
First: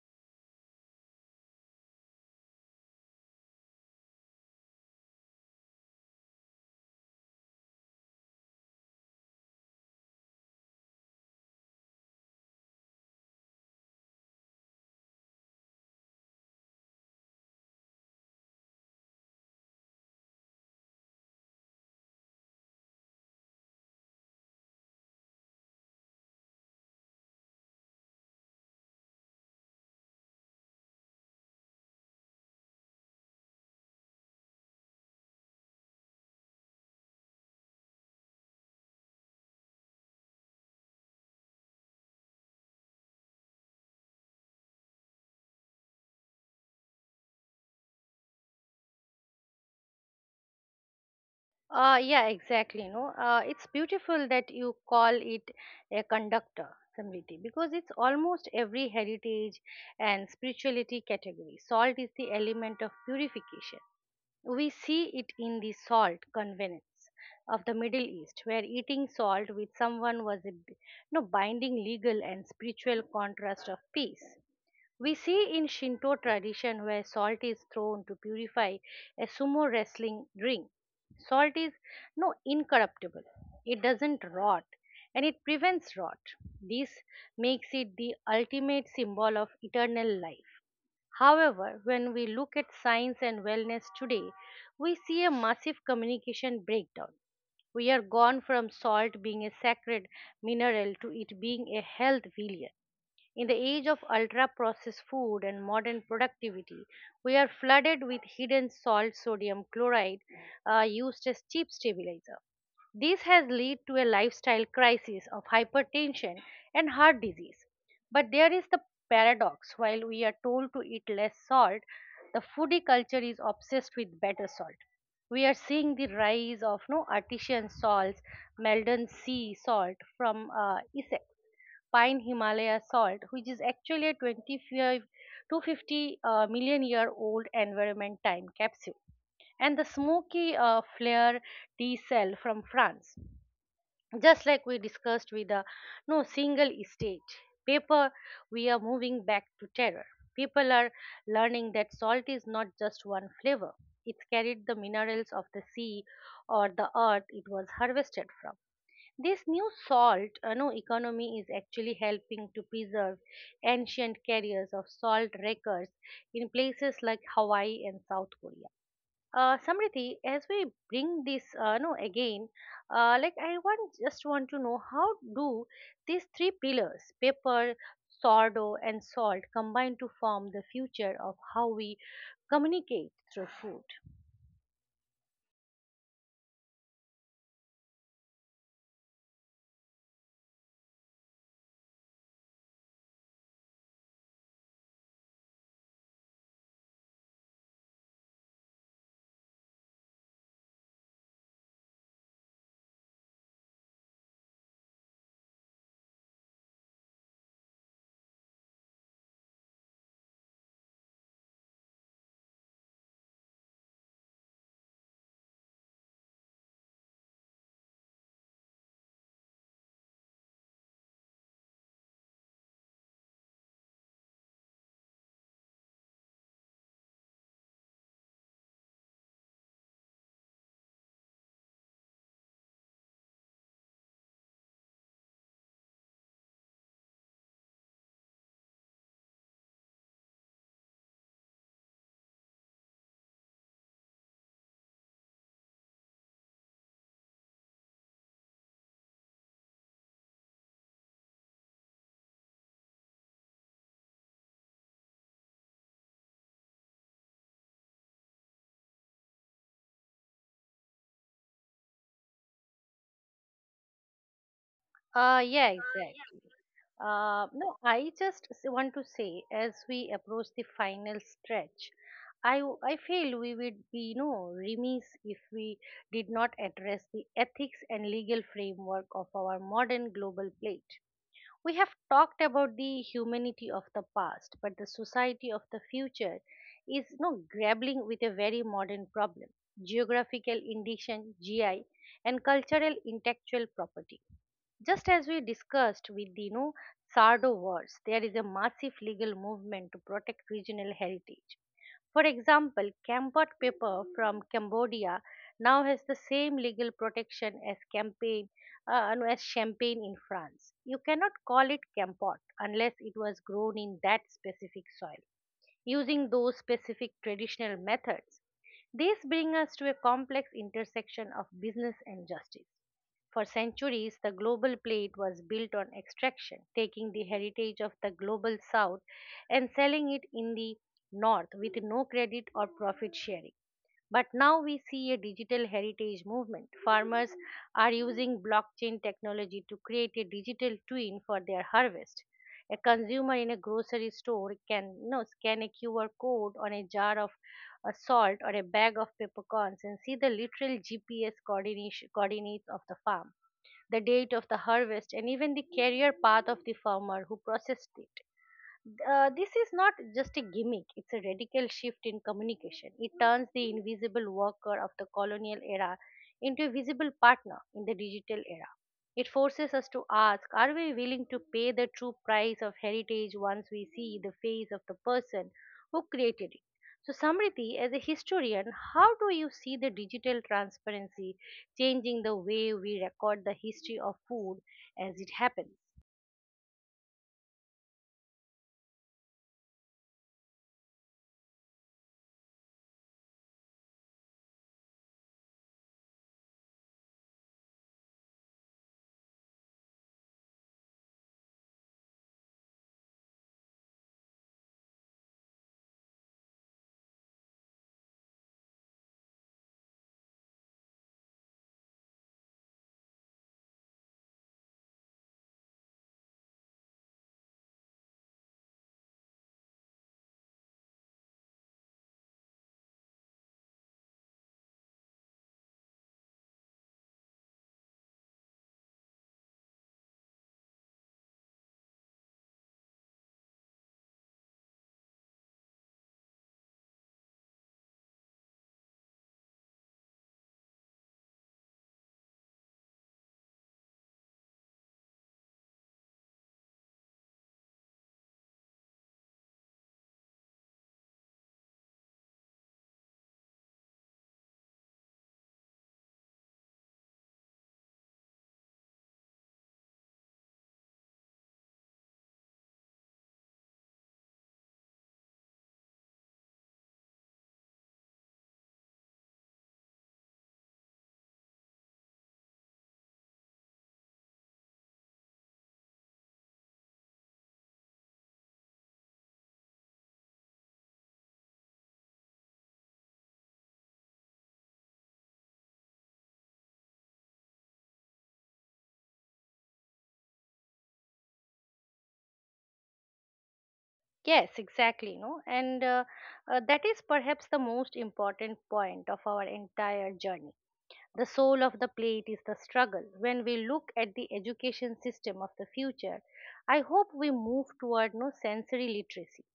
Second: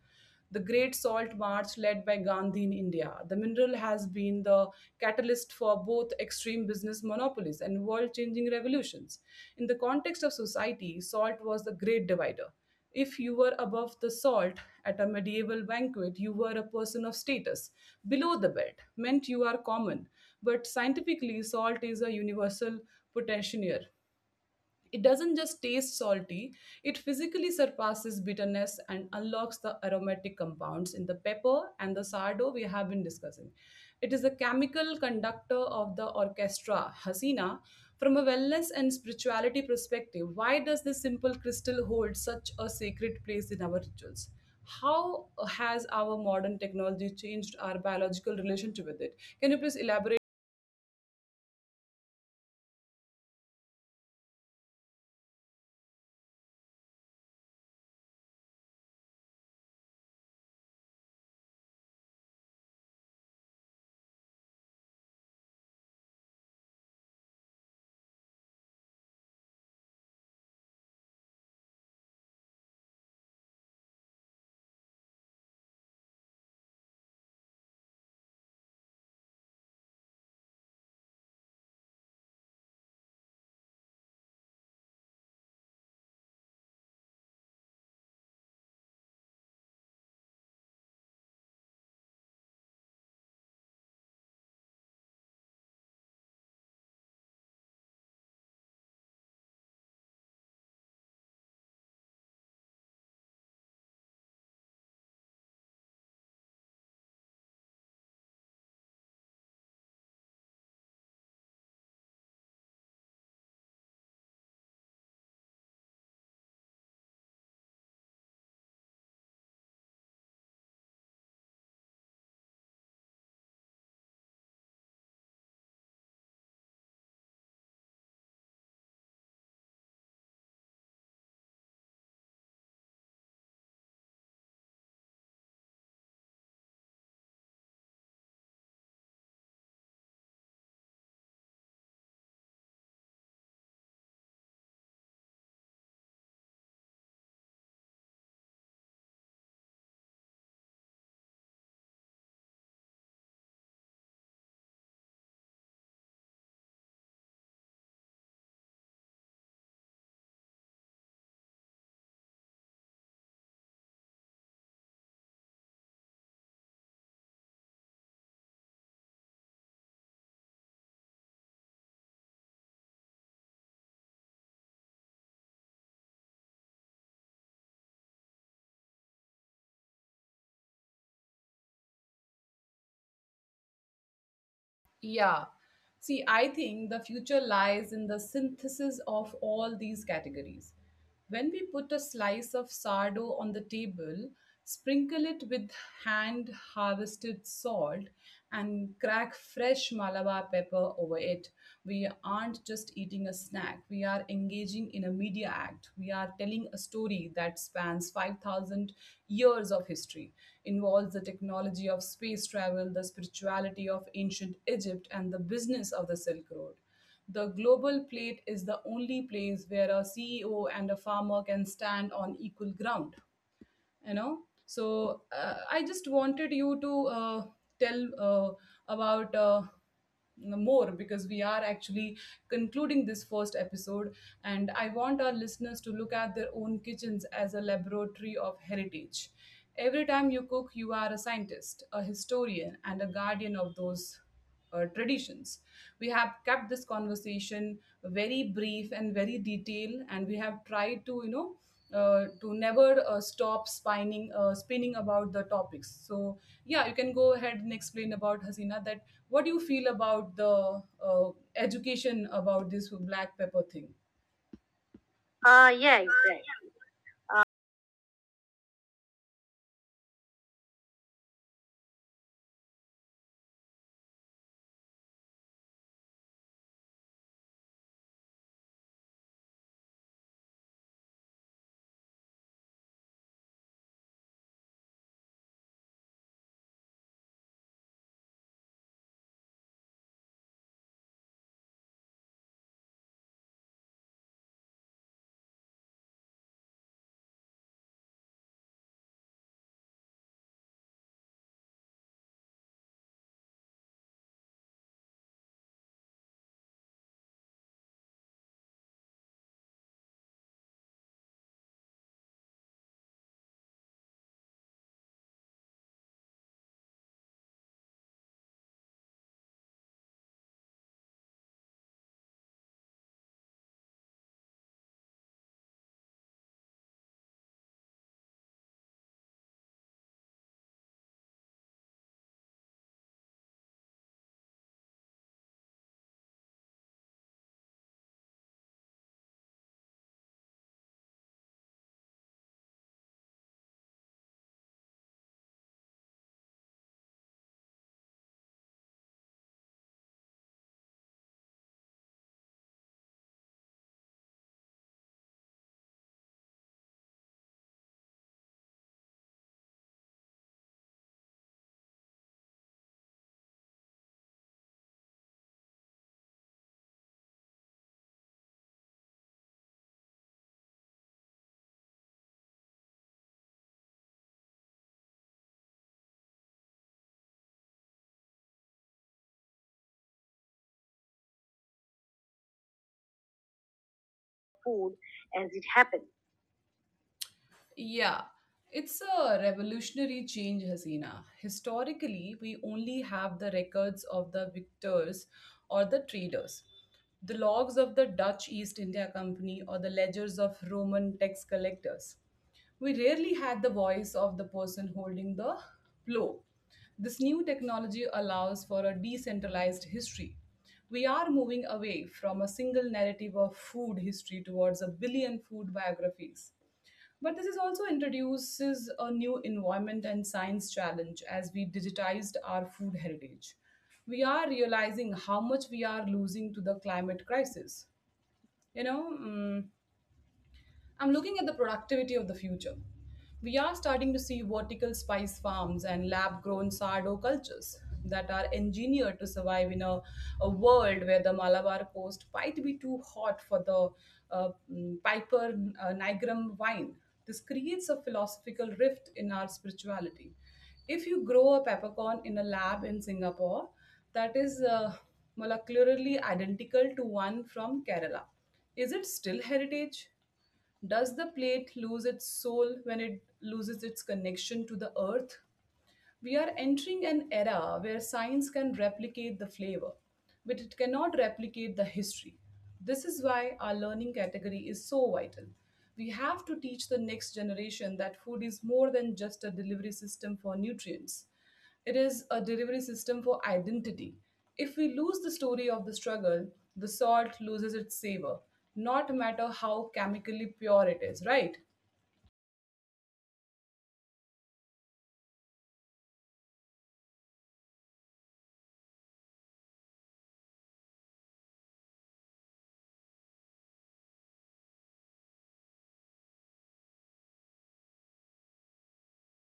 [SPEAKER 1] the Great Salt March led by Gandhi in India. The mineral has been the catalyst for both extreme business monopolies and world changing revolutions. In the context of society, salt was the great divider. If you were above the salt at a medieval banquet, you were a person of status. Below the belt meant you are common. But scientifically, salt is a universal potentiomer. It doesn't just taste salty, it physically surpasses bitterness and unlocks the aromatic compounds in the pepper and the sardo we have been discussing. It is the chemical conductor of the orchestra, Hasina. From a wellness and spirituality perspective, why does this simple crystal hold such a sacred place in our rituals? How has our modern technology changed our biological relationship with it? Can you please elaborate?
[SPEAKER 2] Yeah, exactly. No, it's beautiful that you call it a conductor community because it's almost every heritage and spirituality category. Salt is the element of purification. We see it in the salt convenance of the Middle East, where eating salt with someone was a b- no binding legal and spiritual contrast of peace. We see in Shinto tradition where salt is thrown to purify a sumo wrestling ring. Salt is no incorruptible. It doesn't rot and it prevents rot. This makes it the ultimate symbol of eternal life. However, when we look at science and wellness today, we see a massive communication breakdown. We are gone from salt being a sacred mineral to it being a health villain in the age of ultra processed food and modern productivity, we are flooded with hidden salt sodium chloride used as cheap stabilizer. This has led to a lifestyle crisis of hypertension and heart disease. But there is the paradox while we are told to eat less salt, the foodie culture is obsessed with better salt. We are seeing the rise of no artisan salts, Meldon sea salt from Essex pine Himalaya salt, which is actually a 25 250 million year old environment time capsule, and the smoky flare D cell from France. Just like we discussed with the no single stage paper, we are moving back to terror. People are learning that salt is not just one flavor. It carried the minerals of the sea or the earth it was harvested from. This new salt no, economy is actually helping to preserve ancient carriers of salt wreckers in places like Hawaii and South Korea. Samriti, as we bring this no again, like I want just want to know how do these three pillars, paper, sourdough, and salt, combine to form the future of how we communicate through food?
[SPEAKER 1] Yeah. See, I think the future lies in the synthesis of all these categories. When we put a slice of sourdough on the table, sprinkle it with hand harvested salt, and crack fresh Malabar pepper over it, we aren't just eating a snack. We are engaging in a media act. We are telling a story that spans 5,000 years of history, involves the technology of space travel, the spirituality of ancient Egypt, and the business of the Silk Road. The global plate is the only place where a CEO and a farmer can stand on equal ground, you know, so I just wanted you to uh, tell about more, because we are actually concluding this first episode, and I want our listeners to look at their own kitchens as a laboratory of heritage. Every time you cook, you are a scientist, a historian, and a guardian of those traditions. We have kept this conversation very brief and very detailed, and we have tried to, to never stop spinning about the topics. So yeah, you can go ahead and explain about Hasina, that what do you feel about the education about this black pepper thing?
[SPEAKER 2] Yeah,
[SPEAKER 1] Yeah, exactly.
[SPEAKER 2] exactly. No, I just want to say, as we approach the final stretch, I feel we would be remiss if we did not address the ethics and legal framework of our modern global plate. We have talked about the humanity of the past, but the society of the future is no grappling with a very modern problem: geographical indication (GI) and cultural intellectual property just as we discussed with the, Sardo Wars, there is a massive legal movement to protect regional heritage. For example, Kampot paper from Cambodia now has the same legal protection as champagne in France. You cannot call it Kampot unless it was grown in that specific soil using those specific traditional methods. This brings us to a complex intersection of business and justice. For centuries, the global plate was built on extraction, taking the heritage of the global south and selling it in the north with no credit or profit sharing. But now we see a digital heritage movement. Farmers are using blockchain technology to create a digital twin for their harvest. A consumer in a grocery store can scan a QR code on a jar of salt or a bag of peppercorns and see the literal GPS coordinates of the farm, the date of the harvest, and even the career path of the farmer who processed it. This is not just a gimmick, it's a radical shift in communication. It turns the invisible worker of the colonial era into a visible partner in the digital era. It forces us to ask, are we willing to pay the true price of heritage once we see the face of the person who created it? So, Samriti, as a historian, how do you see the digital transparency changing the way we record the history of food
[SPEAKER 1] Food
[SPEAKER 2] as it
[SPEAKER 1] as it
[SPEAKER 2] happens?
[SPEAKER 1] happens. Yeah, it's a revolutionary change, Hasina. Historically, we only have the records of the victors or the traders, the logs of the Dutch East India Company, or the ledgers of Roman tax collectors. We rarely had the voice of the person holding the plow. This new technology allows for a decentralized history. We are moving away from a single narrative of food history towards a billion food biographies. But this is also introduces a new environment and science challenge, as we digitized our food heritage. We are realizing how much we are losing to the climate crisis. You know, mm, I'm looking at the productivity of the future. We are starting to see vertical spice farms and lab grown sourdough cultures that are engineered to survive in a world where the Malabar coast might be too hot for the Piper Nigrum wine. This creates a philosophical rift in our spirituality. If you grow a peppercorn in a lab in Singapore, that is molecularly identical to one from Kerala, is it still heritage? Does the plate lose its soul when it loses its connection to the earth? We are entering an era where science can replicate the flavor, but it cannot replicate the history. This is why our learning category is so vital. We have to teach the next generation that food is more than just a delivery system for nutrients. It is a delivery system for identity. If we lose the story of the struggle, the salt loses its savor, not matter how chemically pure it is, right?
[SPEAKER 2] Yes, exactly. No, and that is perhaps the most important point of our entire journey. The soul of the plate is the struggle. When we look at the education system of the future, I hope we move toward no sensory literacy.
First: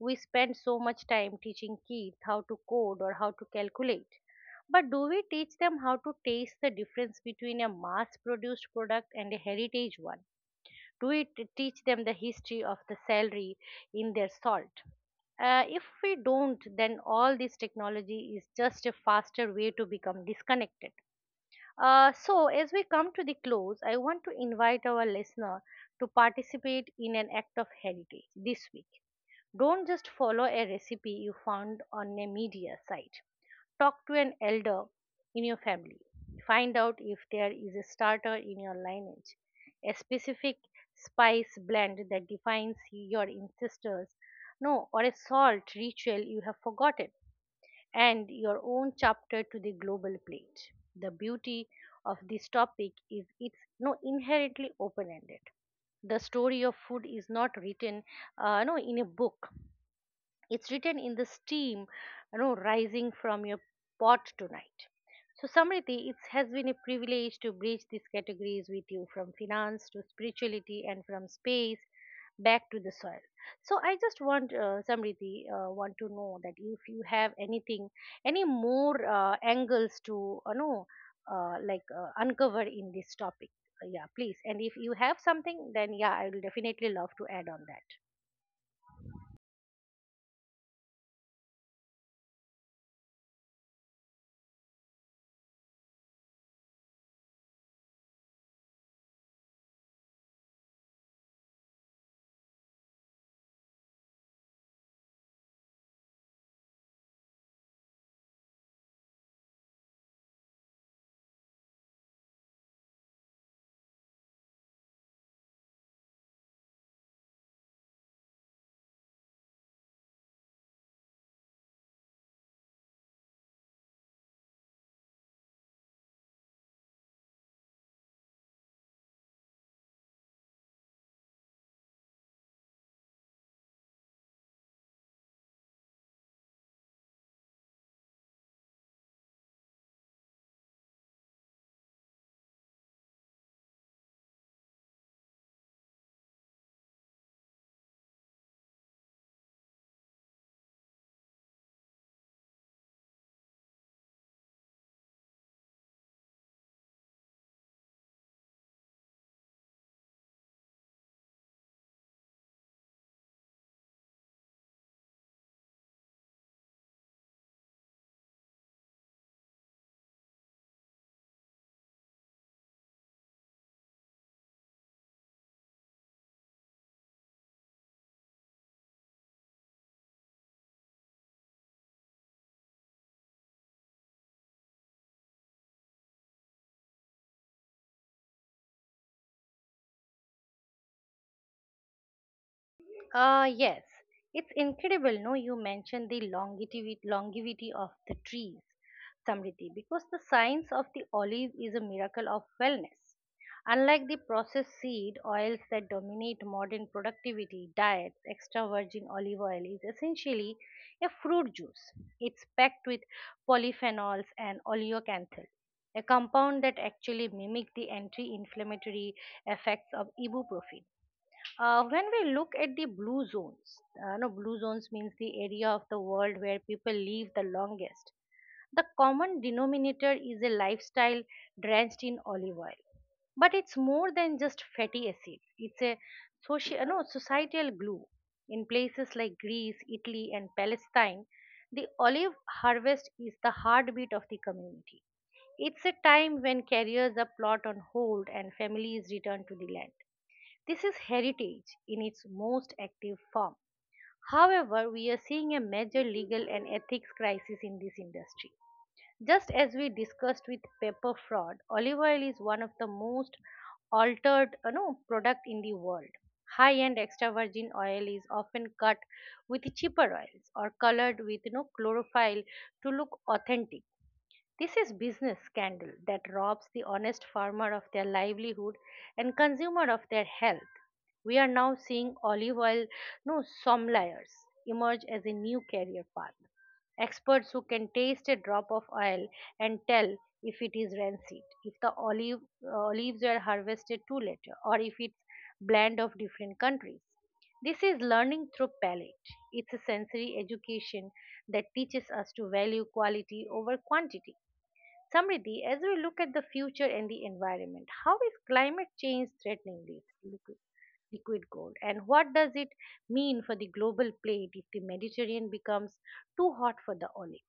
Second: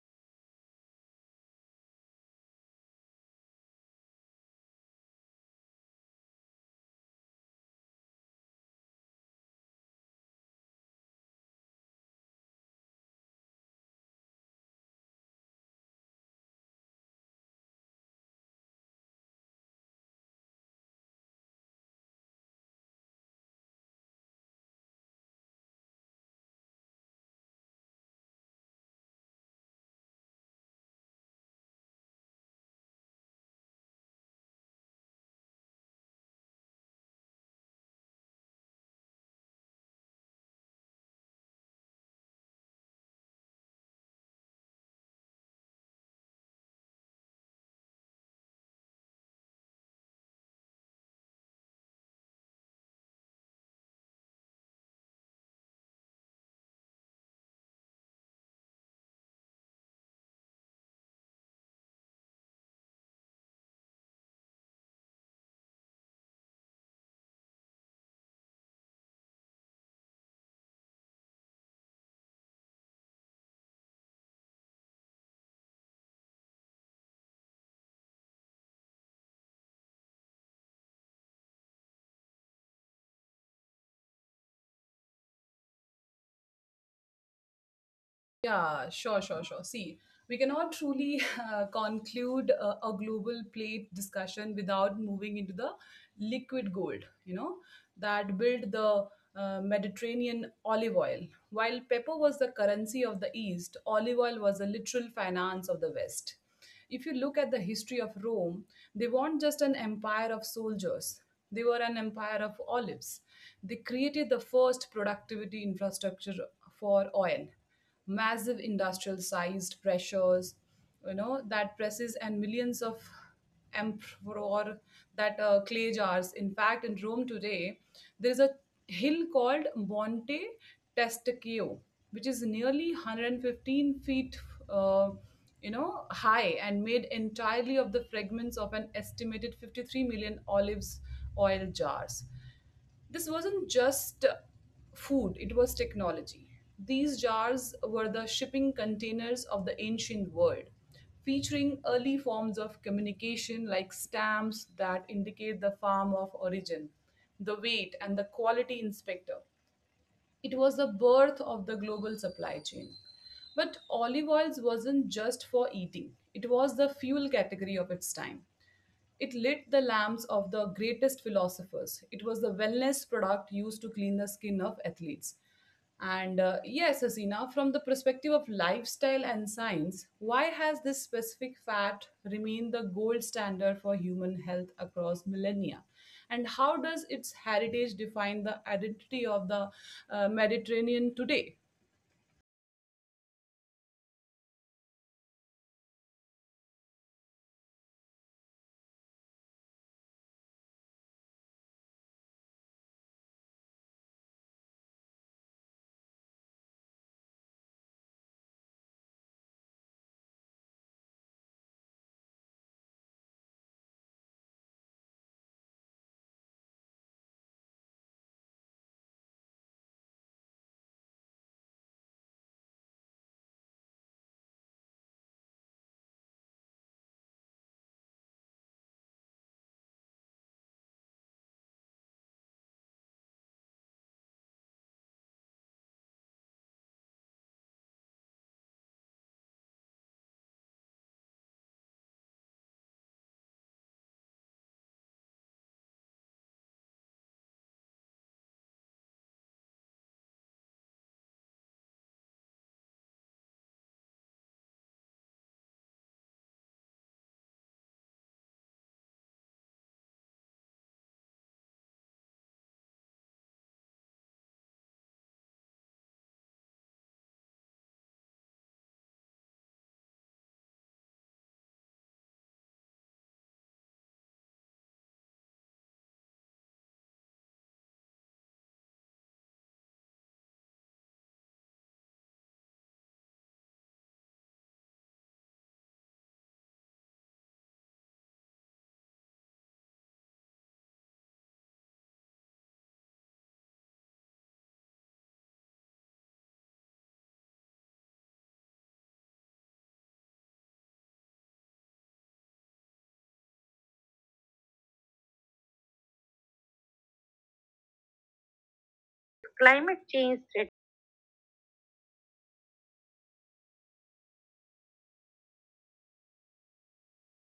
[SPEAKER 2] We spend so much time teaching kids how to code or how to calculate. But do we teach them how to taste the difference between a mass produced product and a heritage one? Do we teach them the history of the celery in their salt? If we don't, then all this technology is just a faster way to become disconnected. So, as we come to the close, I want to invite our listener to participate in an act of heritage this week. Don't just follow a recipe you found on a media site. Talk to an elder in your family. Find out if there is a starter in your lineage, a specific spice blend that defines your ancestors, no, or a salt ritual you have forgotten, and your own chapter to the global plate. The beauty of this topic is it's no inherently open ended. The story of food is not written no in a book. It's written in the steam, you know, rising from your pot tonight. So, Samriti, it has been a privilege to bridge these categories with you, from finance to spirituality and from space back to the soil. So, I just want, Samriti, want to know that if you have anything, any more angles to, you know, like uncover in this topic. Yeah, please. And if you have something, then yeah, I will definitely love to add on that.
[SPEAKER 1] Yeah, sure. See, we cannot truly conclude a global plate discussion without moving into the liquid gold, you know, that built the Mediterranean olive oil. While pepper was the currency of the East, olive oil was the literal finance of the West. If you look at the history of Rome, they weren't just an empire of soldiers, they were an empire of olives. They created the first productivity infrastructure for oil, massive industrial sized pressures, you know, that presses and millions of emperor, that clay jars. In fact, in Rome today, there is a hill called Monte Testaccio, which is nearly 115 feet uh, you know high, and made entirely of the fragments of an estimated 53 million olives oil jars. This wasn't just food, it was technology. These jars were the shipping containers of the ancient world, featuring early forms of communication like stamps that indicate the farm of origin, the weight, and the quality inspector. It was the birth of the global supply chain. But olive oils wasn't just for eating, it was the fuel category of its time. It lit the lamps of the greatest philosophers. It was the wellness product used to clean the skin of athletes. And yes, Hasina, from the perspective of lifestyle and science, why has this specific fat remained the gold standard for human health across millennia? And how does its heritage define the identity of the Mediterranean today?
[SPEAKER 2] Yes, it's incredible. No, you mentioned the longevity, longevity of the trees, Samriti, because the science of the olive is a miracle of wellness. Unlike the processed seed oils that dominate modern productivity diets, extra virgin olive oil is essentially a fruit juice. It's packed with polyphenols and oleocanthal, a compound that actually mimic the anti-inflammatory effects of ibuprofen. When we look at the blue zones, no, blue zones means the area of the world where people live the longest. The common denominator is a lifestyle drenched in olive oil. But it's more than just fatty acids. It's a social, no, societal glue. In places like Greece, Italy, and Palestine, the olive harvest is the heartbeat of the community. It's a time when careers are put on hold and families return to the land. This is heritage in its most active form. However, we are seeing a major legal and ethics crisis in this industry. Just as we discussed with paper fraud, olive oil is one of the most altered no, product in the world. High-end extra virgin oil is often cut with cheaper oils or colored with, you know, chlorophyll to look authentic. This is business scandal that robs the honest farmer of their livelihood and consumer of their health. We are now seeing olive oil no sommeliers emerge as a new career path. Experts who can taste a drop of oil and tell if it is rancid, if the olive olives were harvested too later, or if it's blend of different countries. This is learning through palate. It's a sensory education that teaches us to value quality over quantity. Samriddhi, as we look at the future and the environment, how is climate change threatening this
[SPEAKER 1] Climate change.
[SPEAKER 2] liquid gold? And what does it mean for the global plate if the Mediterranean becomes too hot for the olive?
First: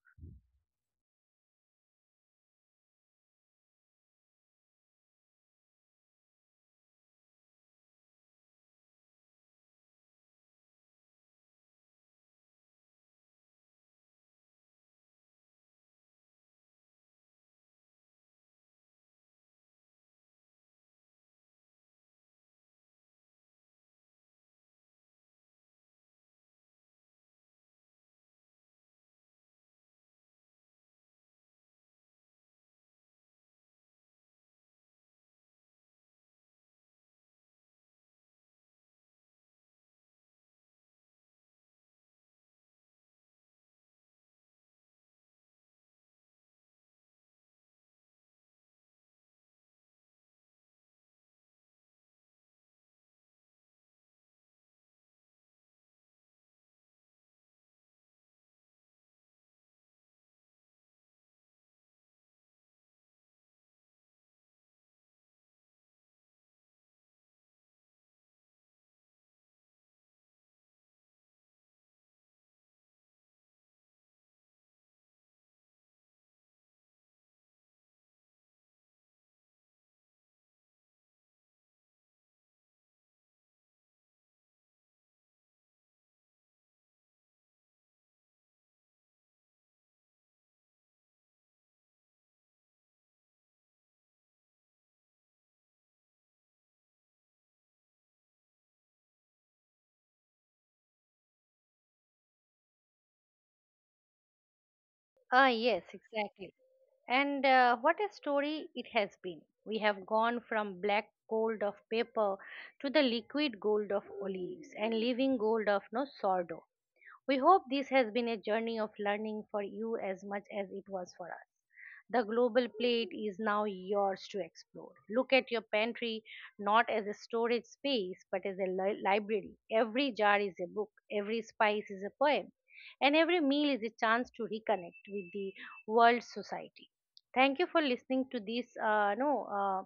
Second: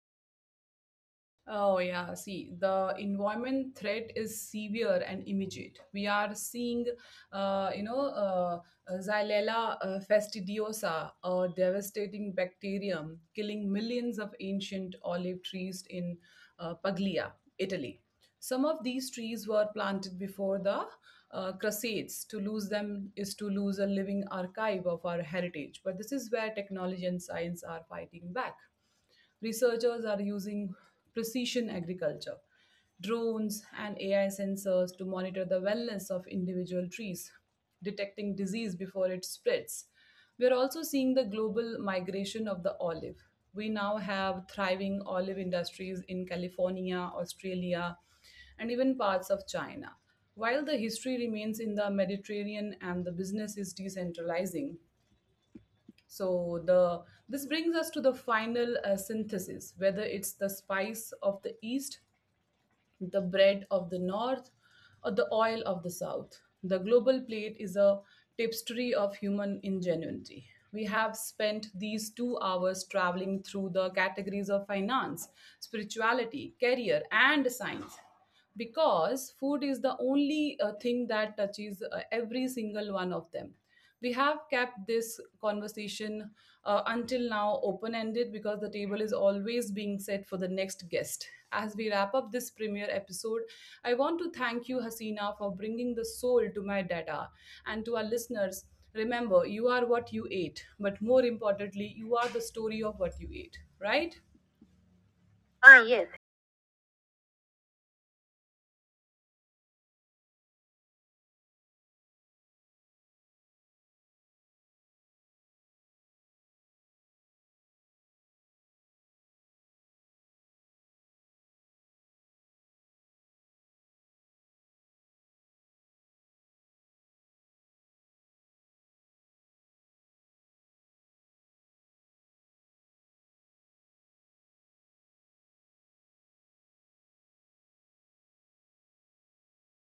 [SPEAKER 1] Oh, yeah. See, the environment threat is severe and immediate. We are seeing, uh, you know, uh, Xylella fastidiosa, a devastating bacterium, killing millions of ancient olive trees in Puglia, Italy. Some of these trees were planted before the Crusades. To lose them is to lose a living archive of our heritage. But this is where technology and science are fighting back. Researchers are using precision agriculture, drones, and AI sensors to monitor the wellness of individual trees, detecting disease before it spreads. We're also seeing the global migration of the olive. We now have thriving olive industries in California, Australia, and even parts of China. While the history remains in the Mediterranean and the business is decentralizing, so the this brings us to the final synthesis, whether it's the spice of the east, the bread of the north, or the oil of the south. The global plate is a tapestry of human ingenuity. We have spent these 2 hours traveling through the categories of finance, spirituality, career, and science, because food is the only thing that touches every single one of them. We have kept this conversation until now open ended, because the table is always being set for the next guest. As we wrap up this premiere episode, I want to thank you Hasina for bringing the soul to my data, and to our listeners, remember, you are what you ate, but more importantly, you are the story of what you ate, right?
[SPEAKER 2] Ah, yes,
[SPEAKER 1] Ah, yes.
[SPEAKER 2] exactly. And what a story it has been. We have gone from black gold of paper to the liquid gold of olives and living gold of no sordo. We hope this has been a journey of learning for you as much as it was for us. The global plate is now yours to explore. Look at your pantry not as a storage space but as a library. Every jar is a book, every spice is a poem, and every meal is a chance to reconnect with the world society. Thank you for listening to this no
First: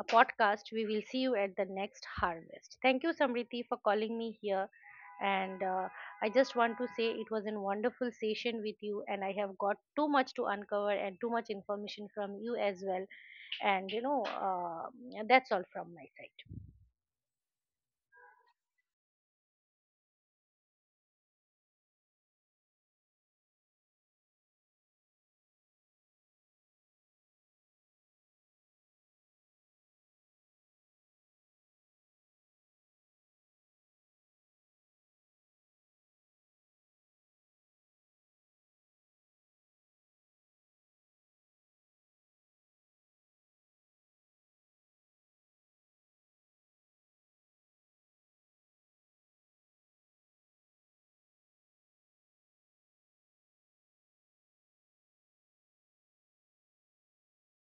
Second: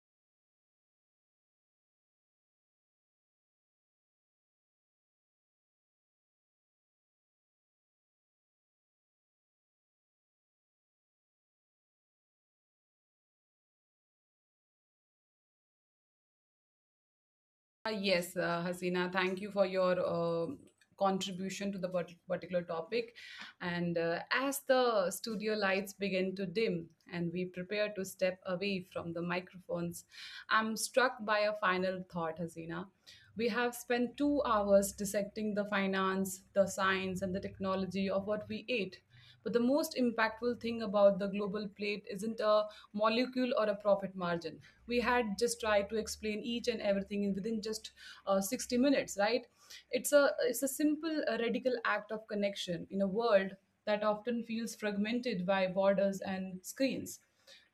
[SPEAKER 2] a podcast. We will see you at the next harvest. Thank you, Samriti, for calling me here and I just want to say it was a wonderful session with you, and I have got too much to uncover and too much information from you as well. And you know, that's all from my side.
[SPEAKER 1] Yes, Hasina, thank you for your contribution to the particular topic. And as the studio lights begin to dim and we prepare to step away from the microphones, I'm struck by a final thought, Hasina. We have spent 2 hours dissecting the finance, the science, and the technology of what we ate. But the most impactful thing about the global plate isn't a molecule or a profit margin. We had just tried to explain each and everything in within just 60 minutes, right? It's a simple radical act of connection in a world that often feels fragmented by borders and screens.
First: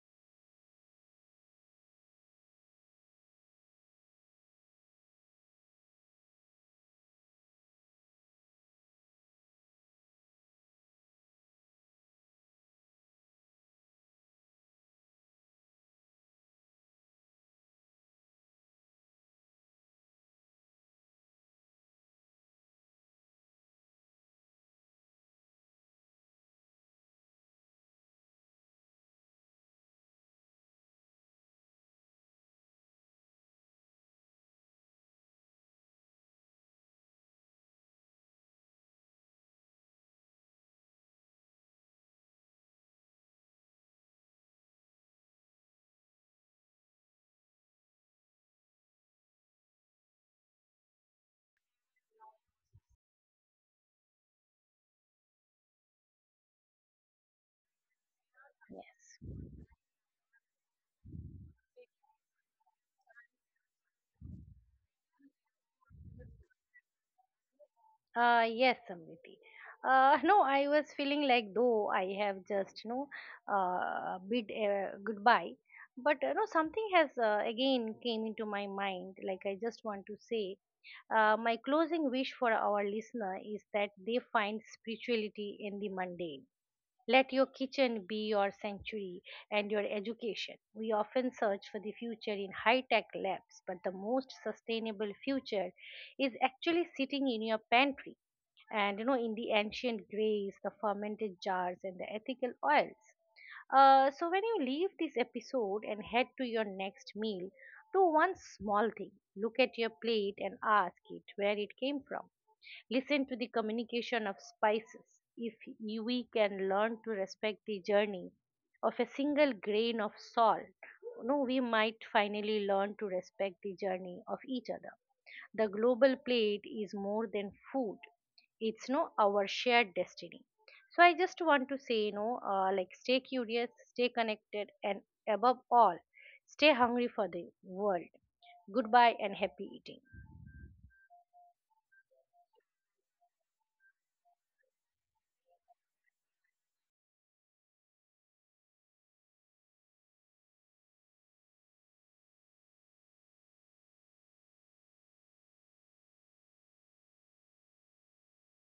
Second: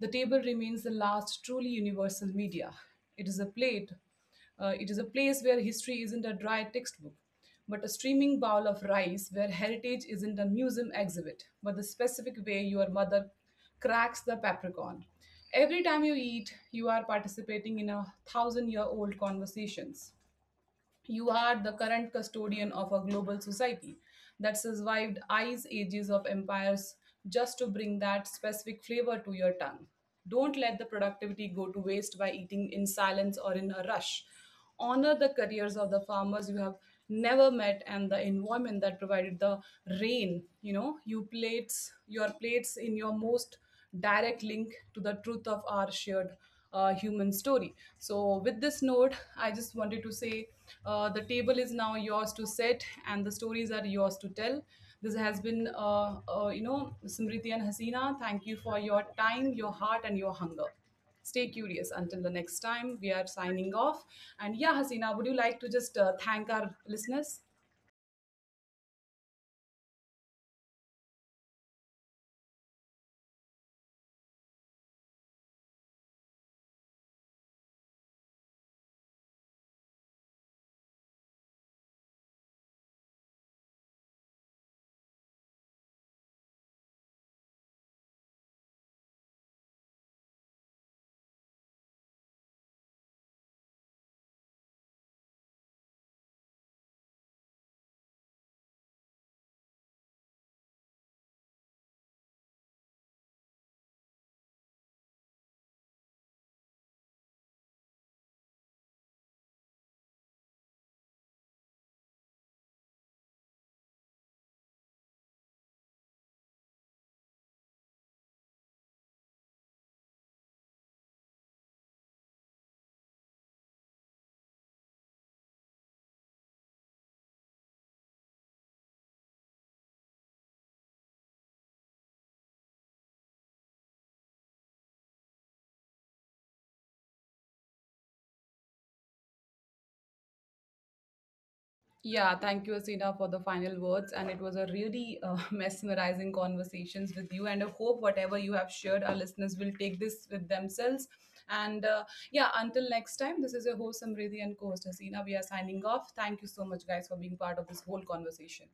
[SPEAKER 1] The table remains the last truly universal media. It is a plate, it is a place where history isn't a dry textbook, but a steaming bowl of rice, where heritage isn't a museum exhibit, but the specific way your mother cracks the paprikon. Every time you eat, you are participating in a thousand year old conversations. You are the current custodian of a global society that survived ice ages of empires just to bring that specific flavor to your tongue. Don't let the productivity go to waste by eating in silence or in a rush. Honor the careers of the farmers you have never met and the environment that provided the rain. You know, your plates in your most direct link to the truth of our shared human story. So, with this note, I just wanted to say, the table is now yours to set, and the stories are yours to tell. This has been, Smriti and Hasina. Thank you for your
[SPEAKER 2] Yes.
[SPEAKER 1] time, your heart, and your hunger. Stay curious. Until the next time, we are signing off. And yeah, Hasina, would you like to just thank our listeners?
[SPEAKER 2] Yes, Samriti. No, I was feeling like though I have just, you know, bid goodbye. But, you know, something has again came into my mind. Like I just want to say, my closing wish for our listener is that they find spirituality in the mundane. Let your kitchen be your sanctuary and your education. We often search for the future in high tech labs, but the most sustainable future is actually sitting in your pantry and, you know, in the ancient grays, the fermented jars, and the ethical oils. So, when you leave this episode and head to your next meal, do one small thing. Look at your plate and ask it where it came from. Listen to the communication of spices. If we can learn to respect the journey of a single grain of salt, no, we might finally learn to respect the journey of each other. The global plate is more than food. It's no our shared destiny. So I just want to say, you know, like stay curious, stay connected, and above all, stay hungry for the world. Goodbye and happy eating.
[SPEAKER 1] Yeah, thank you, Asina, for the final words. And it was a really mesmerizing conversations with you. And I hope whatever you have shared, our listeners will take this with themselves. And yeah, until next time, this is your host, Samriddhi, and co host Hasina. We are signing off. Thank you so much, guys, for being part of this whole conversation.